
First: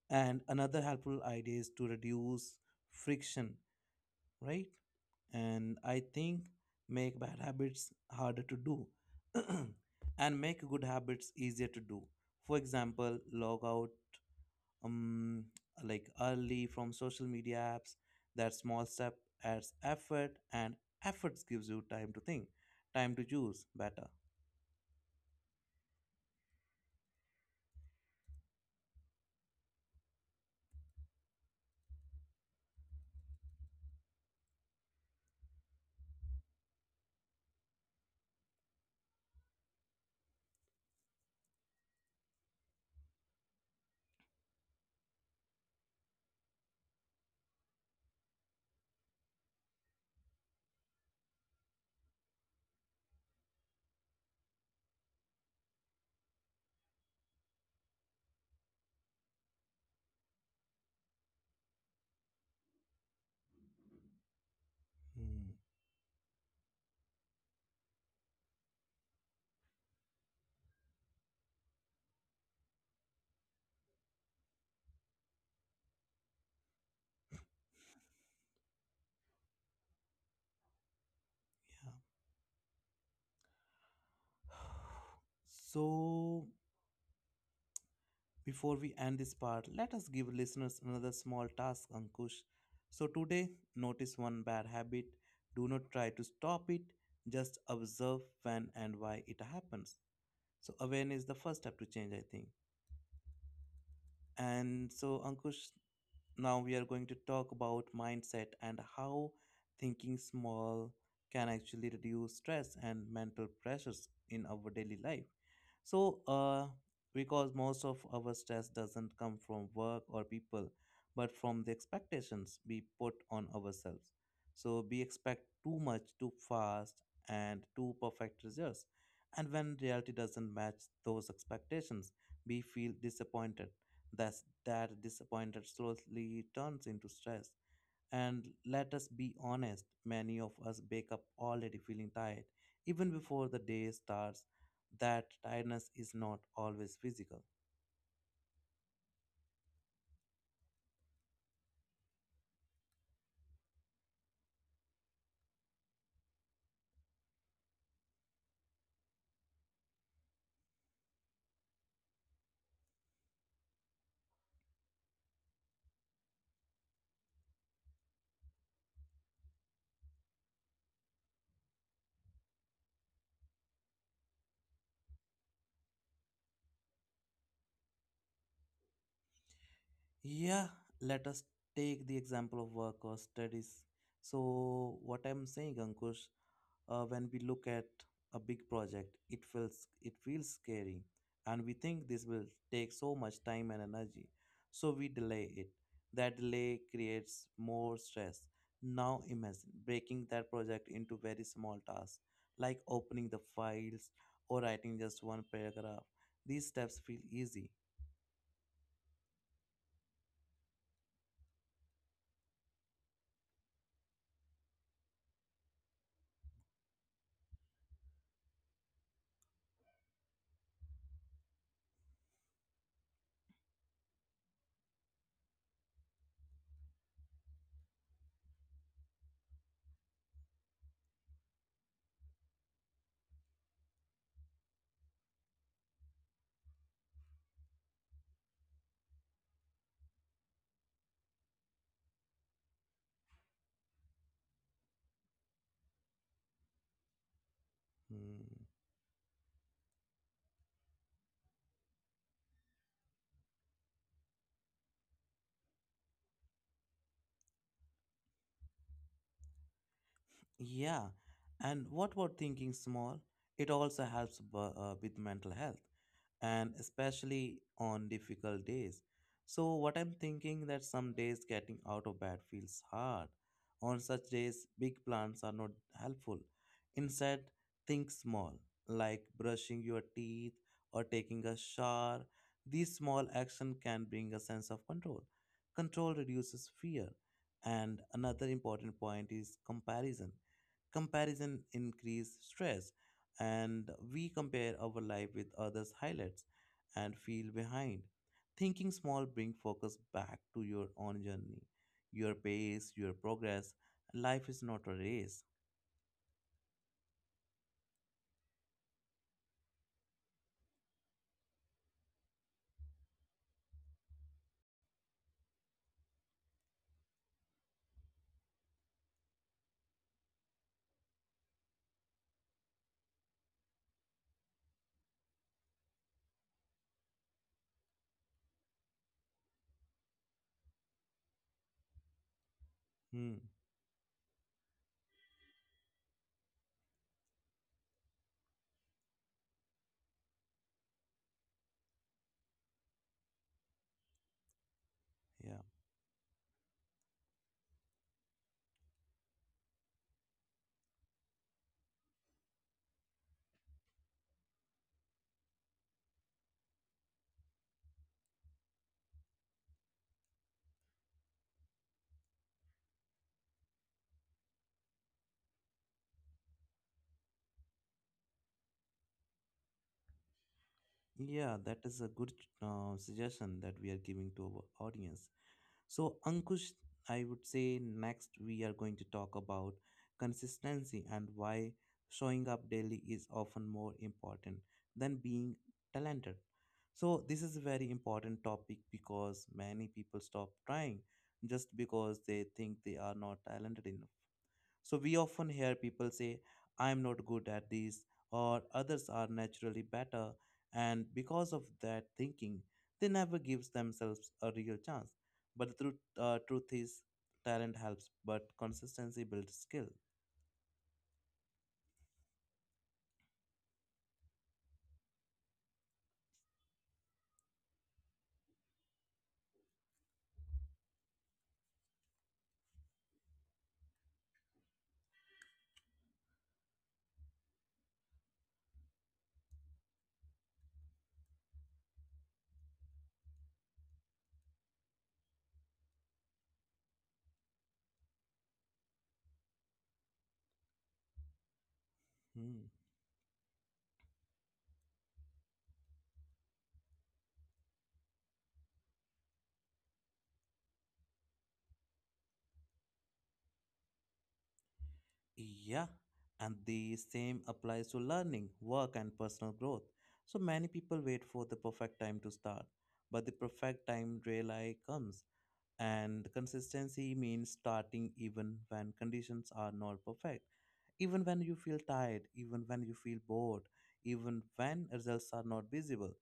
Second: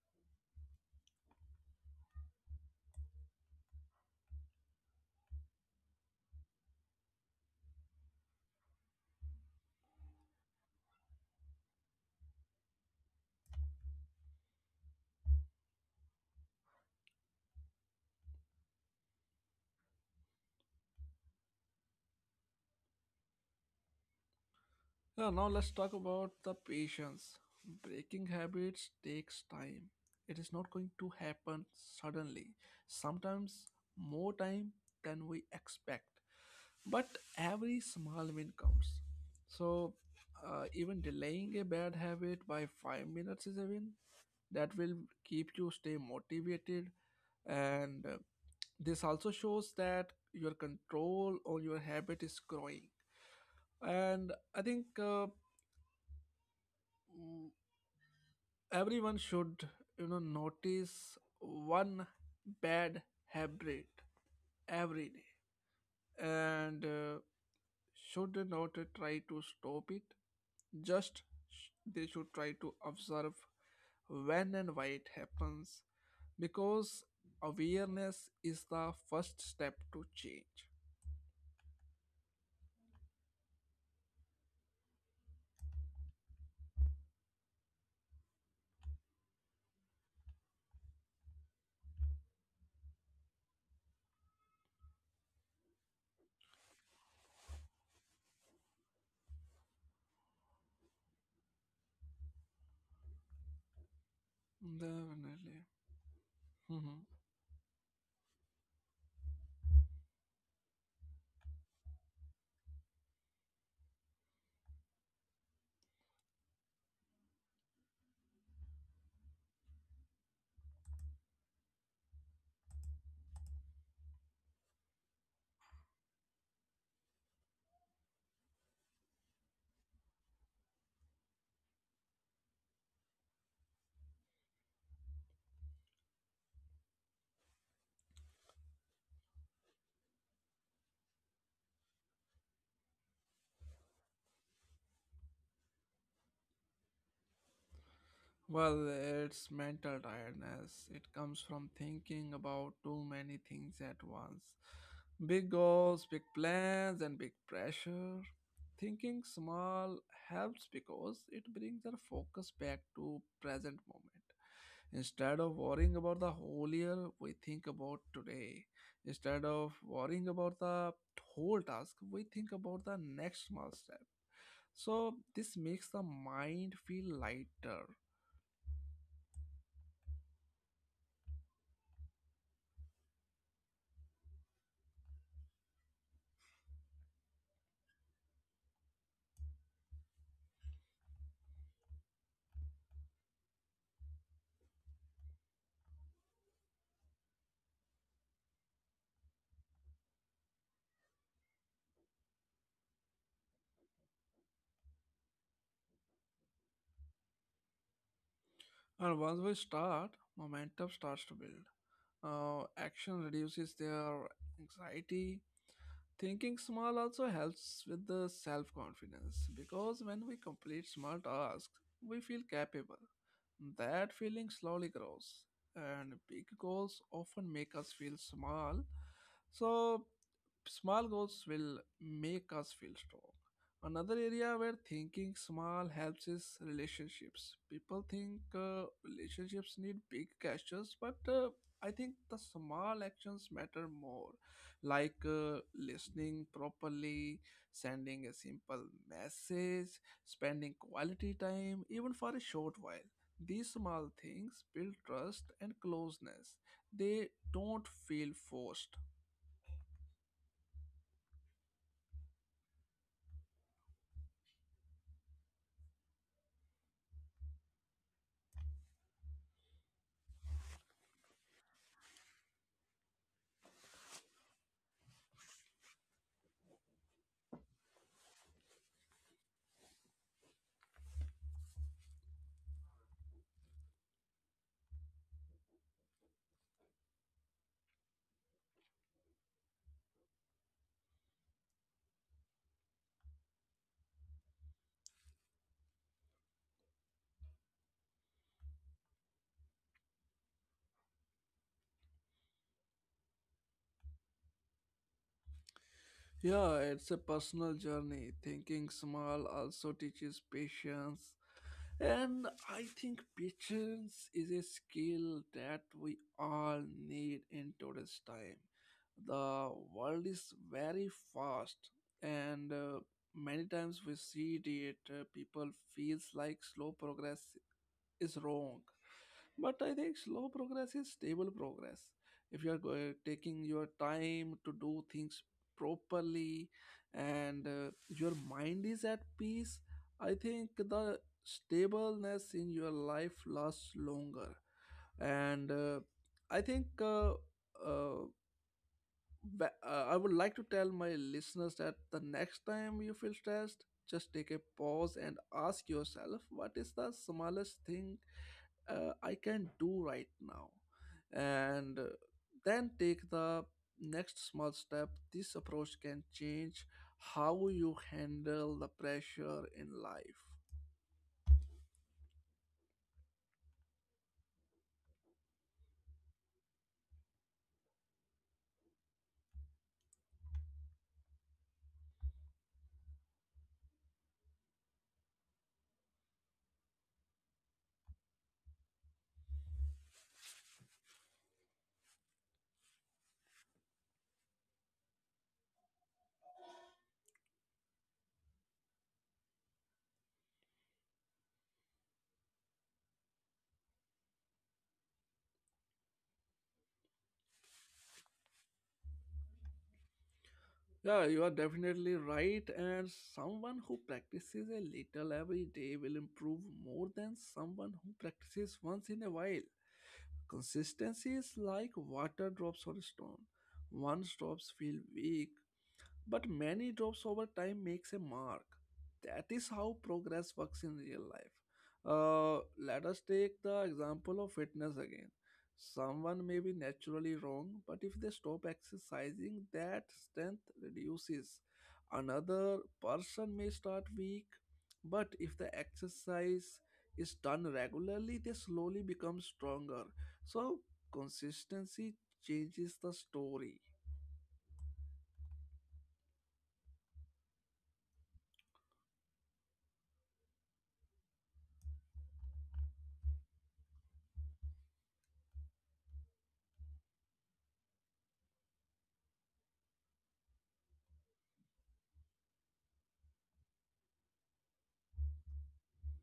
[SPEAKER 1] And another helpful idea is to reduce friction, right? And I think make bad habits harder to do and make good habits easier to do. For example, log out um, like early from social media apps. That small step adds effort, and efforts gives you time to think, time to choose better.
[SPEAKER 2] Yeah, now let's talk about the patience. Breaking habits takes time. It is not going to happen suddenly. Sometimes more time than we expect. But every small win counts. So uh, even delaying a bad habit by 5 minutes is a win. That will keep you stay motivated, and uh, this also shows that your control on your habit is growing. And i think uh, everyone should you know notice one bad habit every
[SPEAKER 1] Hmm,
[SPEAKER 2] day, and uh, should not try to stop it. Just sh- they should try to observe when and why it happens, because awareness is the first step to change.
[SPEAKER 1] yeah. So, before we end this part, let us give listeners another small task, Ankush. So, today, notice one bad habit. Do not try to stop it, just observe when and why it happens. So, awareness is the first step to change, I think. And so,
[SPEAKER 2] Definitely.
[SPEAKER 1] Ankush, now we are going
[SPEAKER 2] Mm-hmm.
[SPEAKER 1] to talk about mindset and how thinking small can actually reduce stress and mental pressures in our daily life. So, uh, because most of our stress doesn't come from work or people, but from the expectations we put on ourselves. So, we expect too much too fast and too perfect results. And when reality doesn't match those expectations, we feel disappointed. That's, that disappointed slowly turns into stress. And let us be honest, many of us wake up already feeling tired, even before the day starts. That tiredness is not always physical.
[SPEAKER 2] Well, it's mental tiredness. It comes from thinking about too many things at once. Big goals, big plans, and big pressure. Thinking small helps because it brings our focus back to present moment. Instead of worrying about the whole year, we think about today. Instead of worrying about the whole task, we think about the next small step. So this makes the mind feel lighter.
[SPEAKER 1] Yeah, let us take the example of work or studies. So, what I'm saying, Ankush, uh, when we look at a big project it feels it feels scary, and we think this will take so much time and energy, so we delay it. That delay creates more stress. Now imagine breaking that project into very small tasks, like opening the files or writing just one paragraph. These steps feel easy.
[SPEAKER 2] And once we start, momentum starts to build. Uh, action reduces their anxiety. Thinking small also helps with the self confidence, because when we complete small tasks, we feel capable. That feeling slowly grows, and big goals often make us feel small. So, small goals will make us feel strong. Another area where thinking small helps is relationships. People think uh, relationships need big gestures, but uh, I think the small actions matter more, like uh, listening properly, sending a simple
[SPEAKER 1] Hmm.
[SPEAKER 2] message, spending quality time, even for a short while. These small things build trust and closeness. They don't feel forced.
[SPEAKER 1] Yeah, and what about thinking small? It also helps bu- uh, with mental health, and especially on difficult days. So, what I'm thinking that some days getting out of bed feels hard. On such days, big plans are not helpful. Instead, think small, like brushing your teeth or taking a shower. These small actions can bring a sense of control. Control reduces fear. And another important point is comparison comparison increase stress, and we compare our life with others' highlights and feel behind. Thinking small bring focus back to your own journey, your pace, your progress. Life is not a race.
[SPEAKER 2] Yeah, it's a personal journey. Thinking small also teaches patience. And I think patience is a skill that we all need in today's time. The world is very fast, and uh, many times we see it uh, people feels like slow progress is wrong. But i think slow progress is stable progress. If you are going,
[SPEAKER 1] Hmm,
[SPEAKER 2] taking your time to do things properly, and uh, your mind is at peace, I think the stableness in your life lasts longer.
[SPEAKER 1] yeah,
[SPEAKER 2] And uh, I think uh, uh, but, uh, I would like to tell my listeners that the next time you feel stressed, just take a pause and ask yourself, what is the smallest thing uh, I can do right now? And uh, then take the next small step. This approach can change how you handle the pressure in life.
[SPEAKER 1] yeah, that is a good uh, suggestion that we are giving to our audience. So, Ankush, I would say next we are going to talk about consistency and why showing up daily is often more important than being talented. So, this is a very important topic because many people stop trying just because they think they are not talented enough. So we often hear people say, I'm not good at this, or others are naturally better, and because of that thinking, they never gives themselves a real chance. But the truth, uh, truth is, talent helps, but consistency builds skill.
[SPEAKER 2] Yeah, you are definitely right. And someone who practices a little every day will improve more than someone who practices once in a while. Consistency is like water drops on a stone. Once drops feel weak, but many drops over time makes a mark. That is how progress works in real life. Uh, let us take the example of fitness again. Someone may be naturally wrong, but if they stop exercising, that strength reduces.
[SPEAKER 1] Hmm.
[SPEAKER 2] Another person may start weak, but if the exercise is done regularly, they slowly become stronger. So consistency changes the story.
[SPEAKER 1] Yeah, and the same applies to learning, work, and personal growth. So many people wait for the perfect time to start, but the perfect time rarely comes. And consistency means starting even when conditions are not perfect, even when you feel tired, even when you feel bored, even when results are not visible.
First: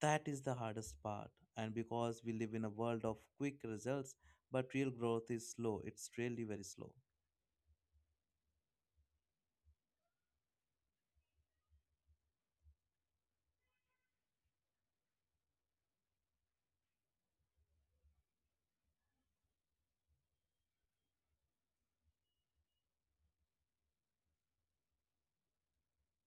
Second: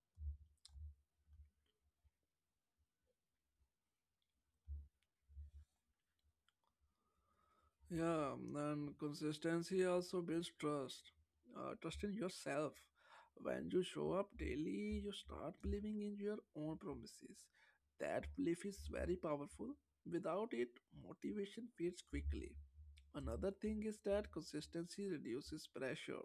[SPEAKER 1] That is the hardest part. And because we live in a world of quick results, but real growth is slow, it's really very slow.
[SPEAKER 2] Yeah, and consistency also builds trust. Uh, trust in yourself. When you show up daily, you start believing in your own promises. That belief is very powerful. Without it, motivation fades quickly. Another thing is that consistency reduces pressure.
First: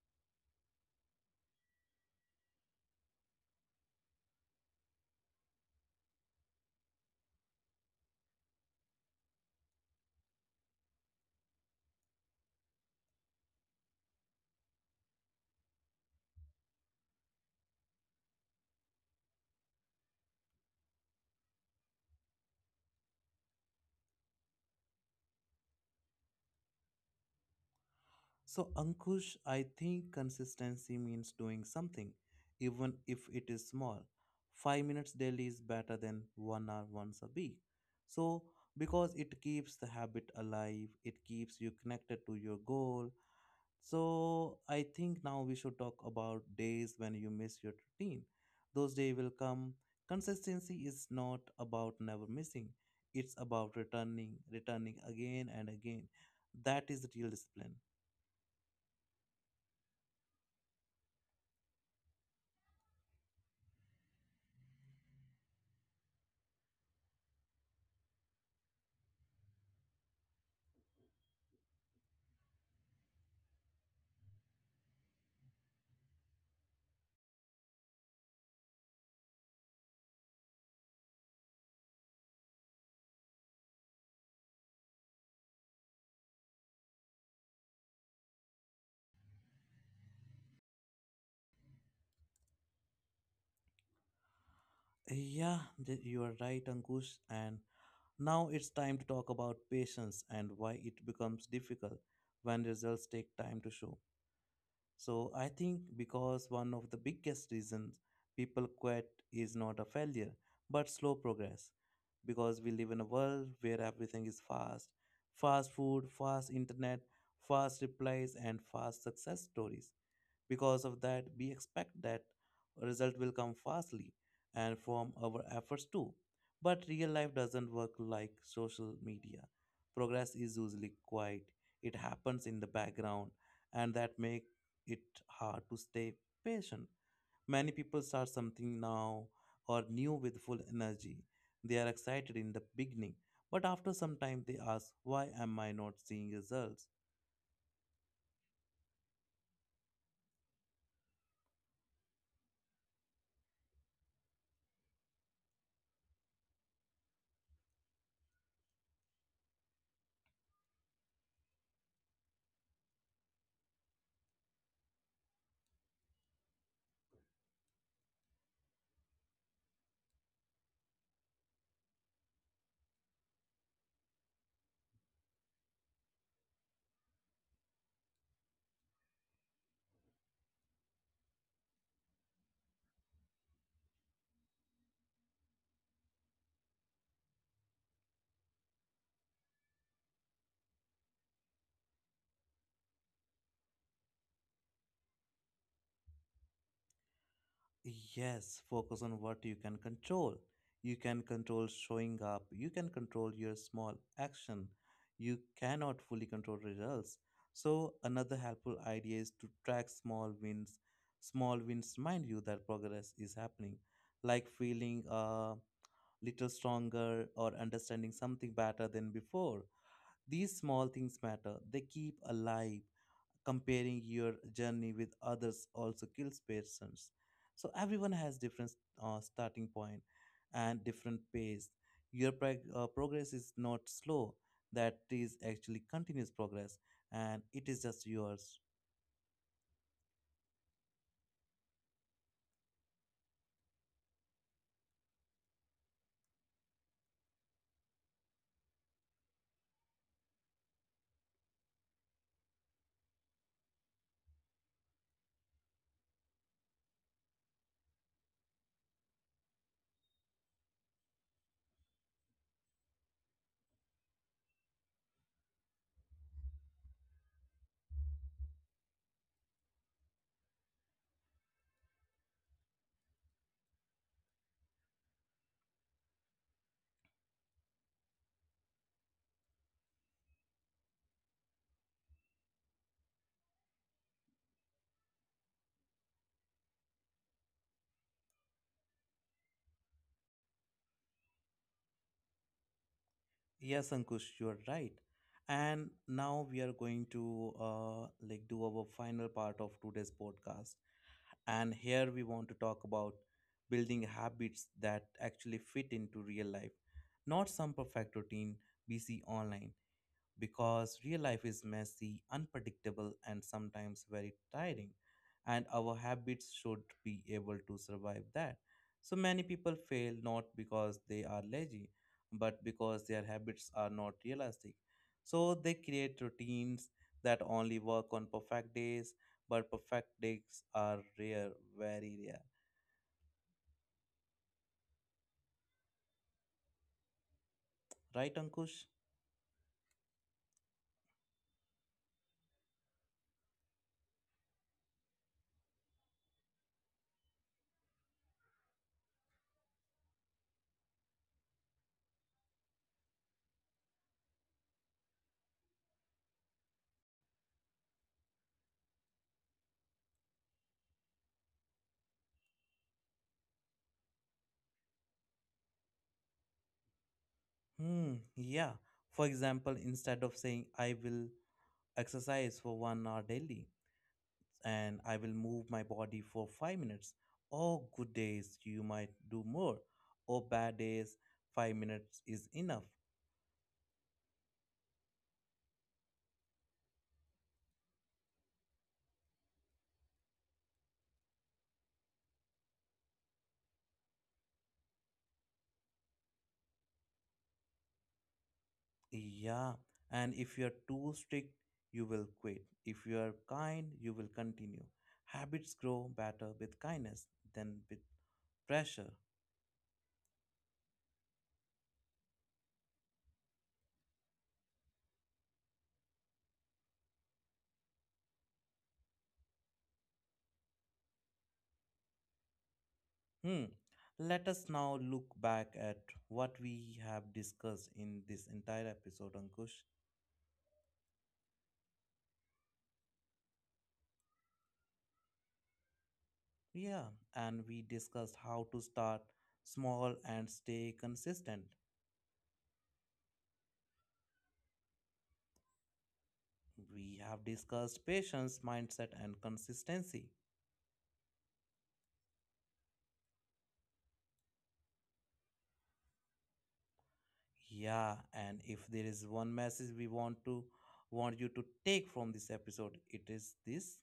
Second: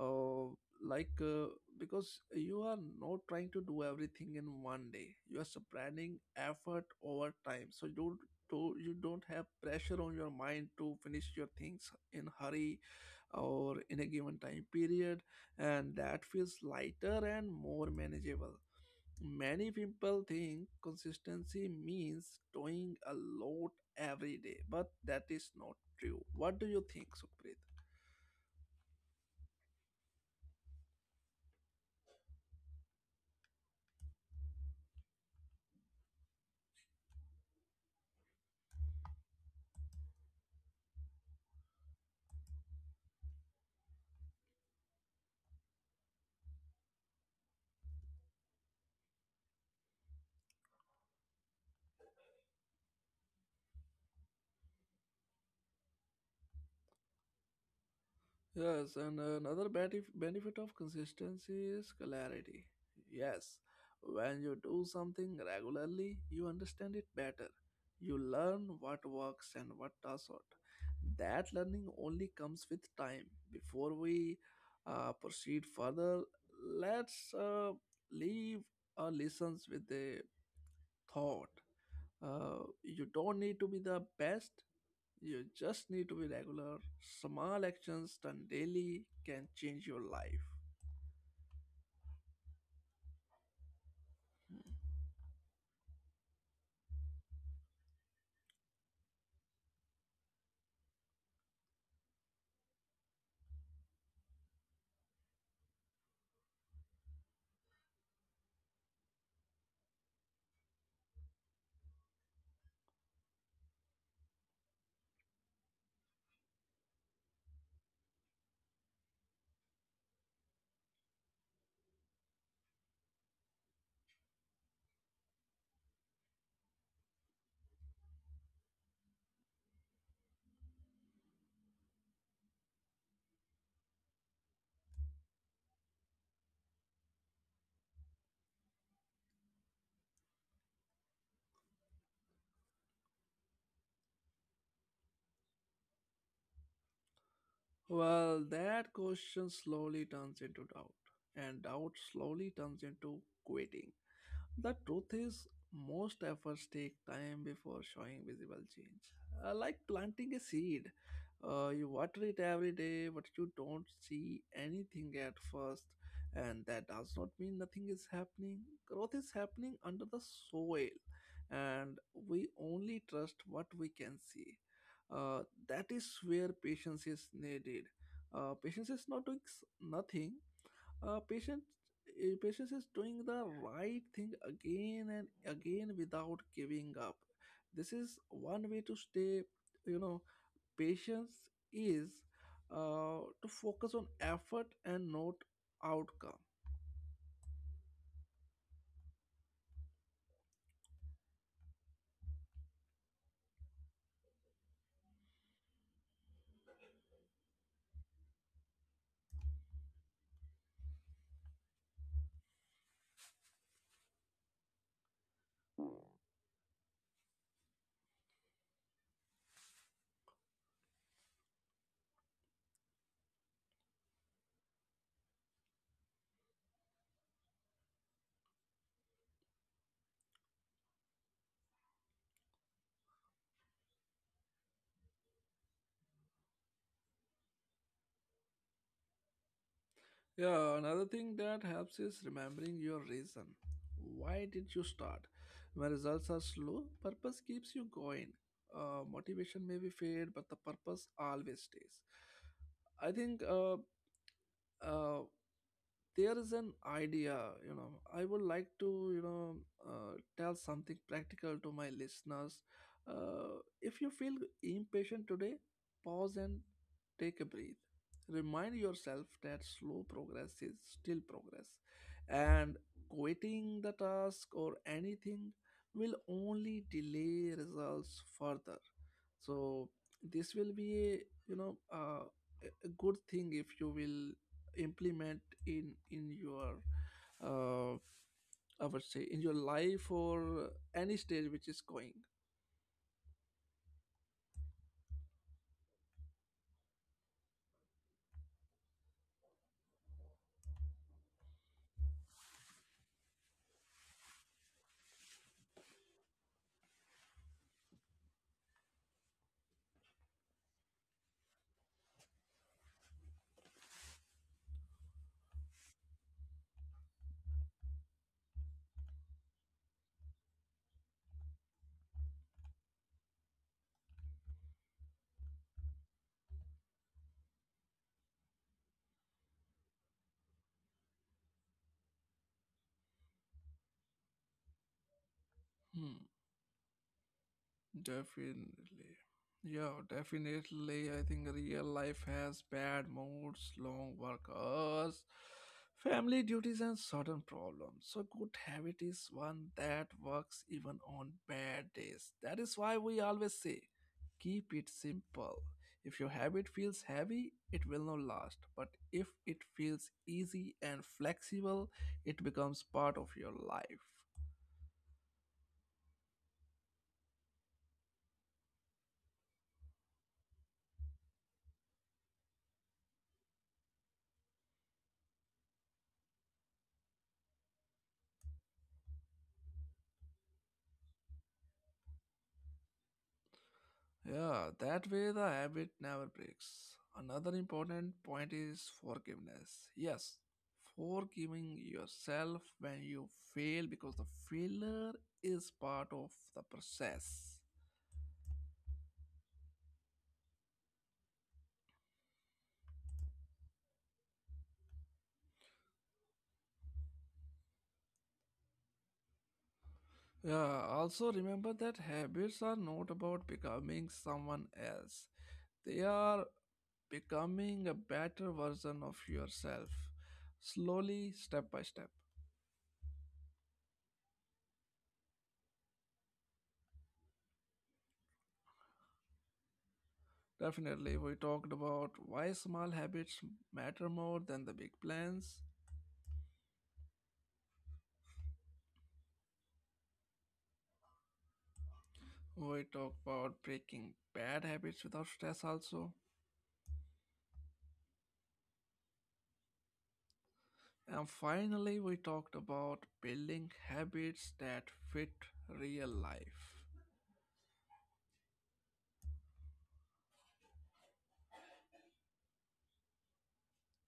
[SPEAKER 2] Uh, like uh, because you are not trying to do everything in one day. You are spreading effort over time, so you don't to, you don't have pressure on your mind to finish your things in hurry or in a given time period, and that feels lighter and more manageable. Many people think consistency means doing a lot every day, but that is not true. What do you think, Sukhpreet?
[SPEAKER 1] So, Ankush, I think consistency means doing something, even if it is small. Five minutes daily is better than one hour once a week. So, because it keeps the habit alive, it keeps you connected to your goal. So, I think now we should talk about days when you miss your routine. Those days will come. Consistency is not about never missing, it's about returning, returning again and again. That is real discipline.
[SPEAKER 2] Yes, and another benef- benefit of consistency is clarity. Yes, when you do something regularly, you understand it better. You learn what works and what doesn't. That learning only comes with time. Before we uh, proceed further, let's uh, leave our listeners with a thought. Uh, you don't need to be the best, you just need to be regular. Small actions done daily can change your life.
[SPEAKER 1] Yeah, th- you are right, Ankush. And now it's time to talk about patience and why it becomes difficult when results take time to show. So I think because one of the biggest reasons people quit is not a failure, but slow progress. Because we live in a world where everything is fast, fast food, fast internet, fast replies, and fast success stories. Because of that, we expect that result will come fastly and from our efforts too. But real life doesn't work like social media. Progress is usually quiet, it happens in the background, and that makes it hard to stay patient. Many people start something now or new with full energy. They are excited in the beginning, but after some time they ask, why am I not seeing results?
[SPEAKER 2] Well, that question slowly turns into doubt, and doubt slowly turns into quitting. The truth is, most efforts take time before showing visible change. Uh, like planting a seed, uh, you water it every day, but you don't see anything at first, and that does not mean nothing is happening. Growth is happening under the soil, and we only trust what we can see. Uh, that is where patience is needed. Uh, patience is not doing s- nothing. uh, patience eh, Patience is doing the right thing again and again without giving up. This is one way to stay, you know patience is uh, to focus on effort and not outcome.
[SPEAKER 1] Yes, focus on what you can control. You can control showing up, you can control your small action. You cannot fully control results. So, another helpful idea is to track small wins. Small wins remind you that progress is happening, like feeling a little stronger, or understanding something better than before. These small things matter. They keep alive. Comparing your journey with others also kills patience. So everyone has different uh, starting point and different pace. Your prog- uh, progress is not slow. That is actually continuous progress, and it is just yours.
[SPEAKER 2] Yeah, another thing that helps is remembering your reason. Why did you start? When results are slow, purpose keeps you going. Uh, motivation may be fade, but the purpose always stays. I think uh, uh, there is an idea, you know I would like to you know uh, tell something practical to my listeners. uh, if you feel impatient today, pause and take a breath. Remind yourself that slow progress is still progress, and quitting the task or anything will only delay results further. So this will be a you know uh, a a good thing if you will implement in in your uh, I would say in your life or any stage which is going.
[SPEAKER 1] Yes, Ankush, you are right. And now we are going to uh, like do our final part of today's podcast. And here we want to talk about building habits that actually fit into real life, not some perfect routine we see online, because real life is messy, unpredictable, and sometimes very tiring, and our habits should be able to survive that. So many people fail not because they are lazy, but because their habits are not realistic. So they create routines that only work on perfect days, but perfect days are rare, very rare.
[SPEAKER 2] Hmm.
[SPEAKER 1] Right, Ankush?
[SPEAKER 2] Definitely. Yeah, definitely. I think real life has bad moods, long work hours, family duties, and certain problems. So, good habit is one that works even on bad days. That is why we always say keep it simple. If your habit feels heavy, it will not last. But if it feels easy and flexible, it becomes part of your life.
[SPEAKER 1] Hmm, yeah. For example, instead of saying I will exercise for one hour daily, and I will move my body for five minutes. Oh, good days, you might do more. Oh, bad days, five minutes is enough.
[SPEAKER 2] Yeah, that way the habit never breaks. Another important point is forgiveness. Yes, forgiving yourself when you fail, because the failure is part of the process.
[SPEAKER 1] Yeah, and if you're too strict, you will quit. If you are kind, you will continue. Habits grow better with kindness than with pressure.
[SPEAKER 2] Yeah, also remember that habits are not about becoming someone else, they are becoming a better version of yourself, slowly, step by step.
[SPEAKER 1] Hmm. Let us now look back at what we have discussed in this entire episode, Ankush.
[SPEAKER 2] Definitely, we talked about why small habits matter more than the big plans.
[SPEAKER 1] Yeah, and we discussed how to start small and stay consistent.
[SPEAKER 2] We talked about breaking bad habits without stress, also.
[SPEAKER 1] We have discussed patience, mindset, and consistency.
[SPEAKER 2] And finally, we talked about building habits that fit real life.
[SPEAKER 1] Yeah, and if there is one message we want to want you to take from this episode, it is this.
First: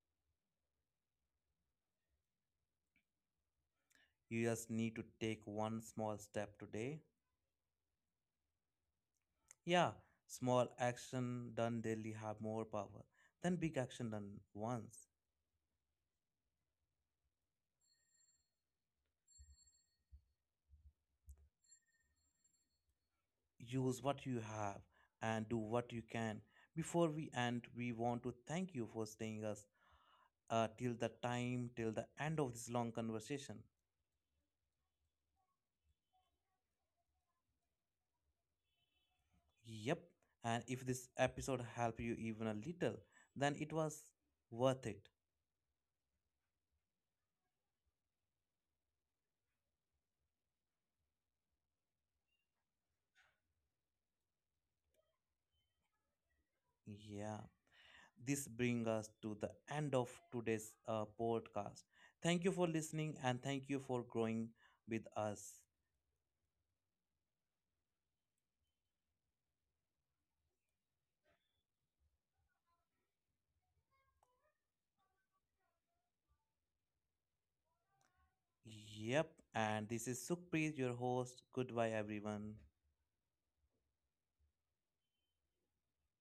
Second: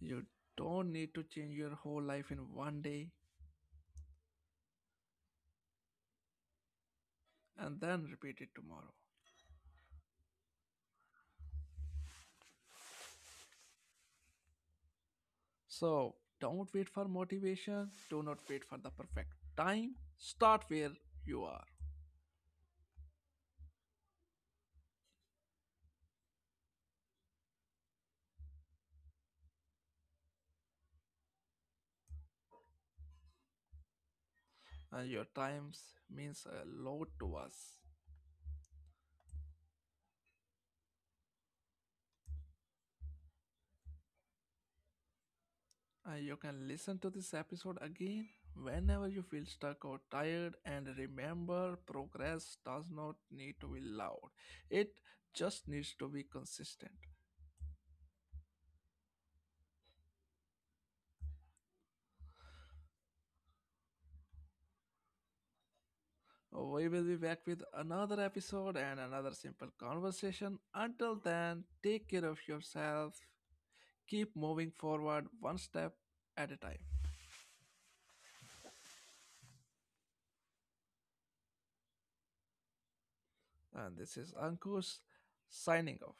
[SPEAKER 2] You don't need to change your whole life in one day,
[SPEAKER 1] You just need to take one small step today.
[SPEAKER 2] and then repeat it tomorrow.
[SPEAKER 1] Yeah, small action done daily have more power than big action done once.
[SPEAKER 2] So, don't wait for motivation, do not wait for the perfect time. Start where you are.
[SPEAKER 1] Use what you have and do what you can. Before we end, we want to thank you for staying us uh, till the time till the end of this long conversation.
[SPEAKER 2] And your times means a lot to us.
[SPEAKER 1] Yep, and if this episode helped you even a little, then it was worth it.
[SPEAKER 2] And you can listen to this episode again whenever you feel stuck or tired, and remember progress does not need to be loud. It just needs to be consistent.
[SPEAKER 1] Yeah, this brings us to the end of today's uh, podcast. Thank you for listening, and thank you for growing with us.
[SPEAKER 2] We will be back with another episode and another simple conversation. Until then, take care of yourself. Keep moving forward one step at a time.
[SPEAKER 1] Yep, and this is Sukhpreet, your host. Goodbye everyone.
[SPEAKER 2] And this is Ankush signing off.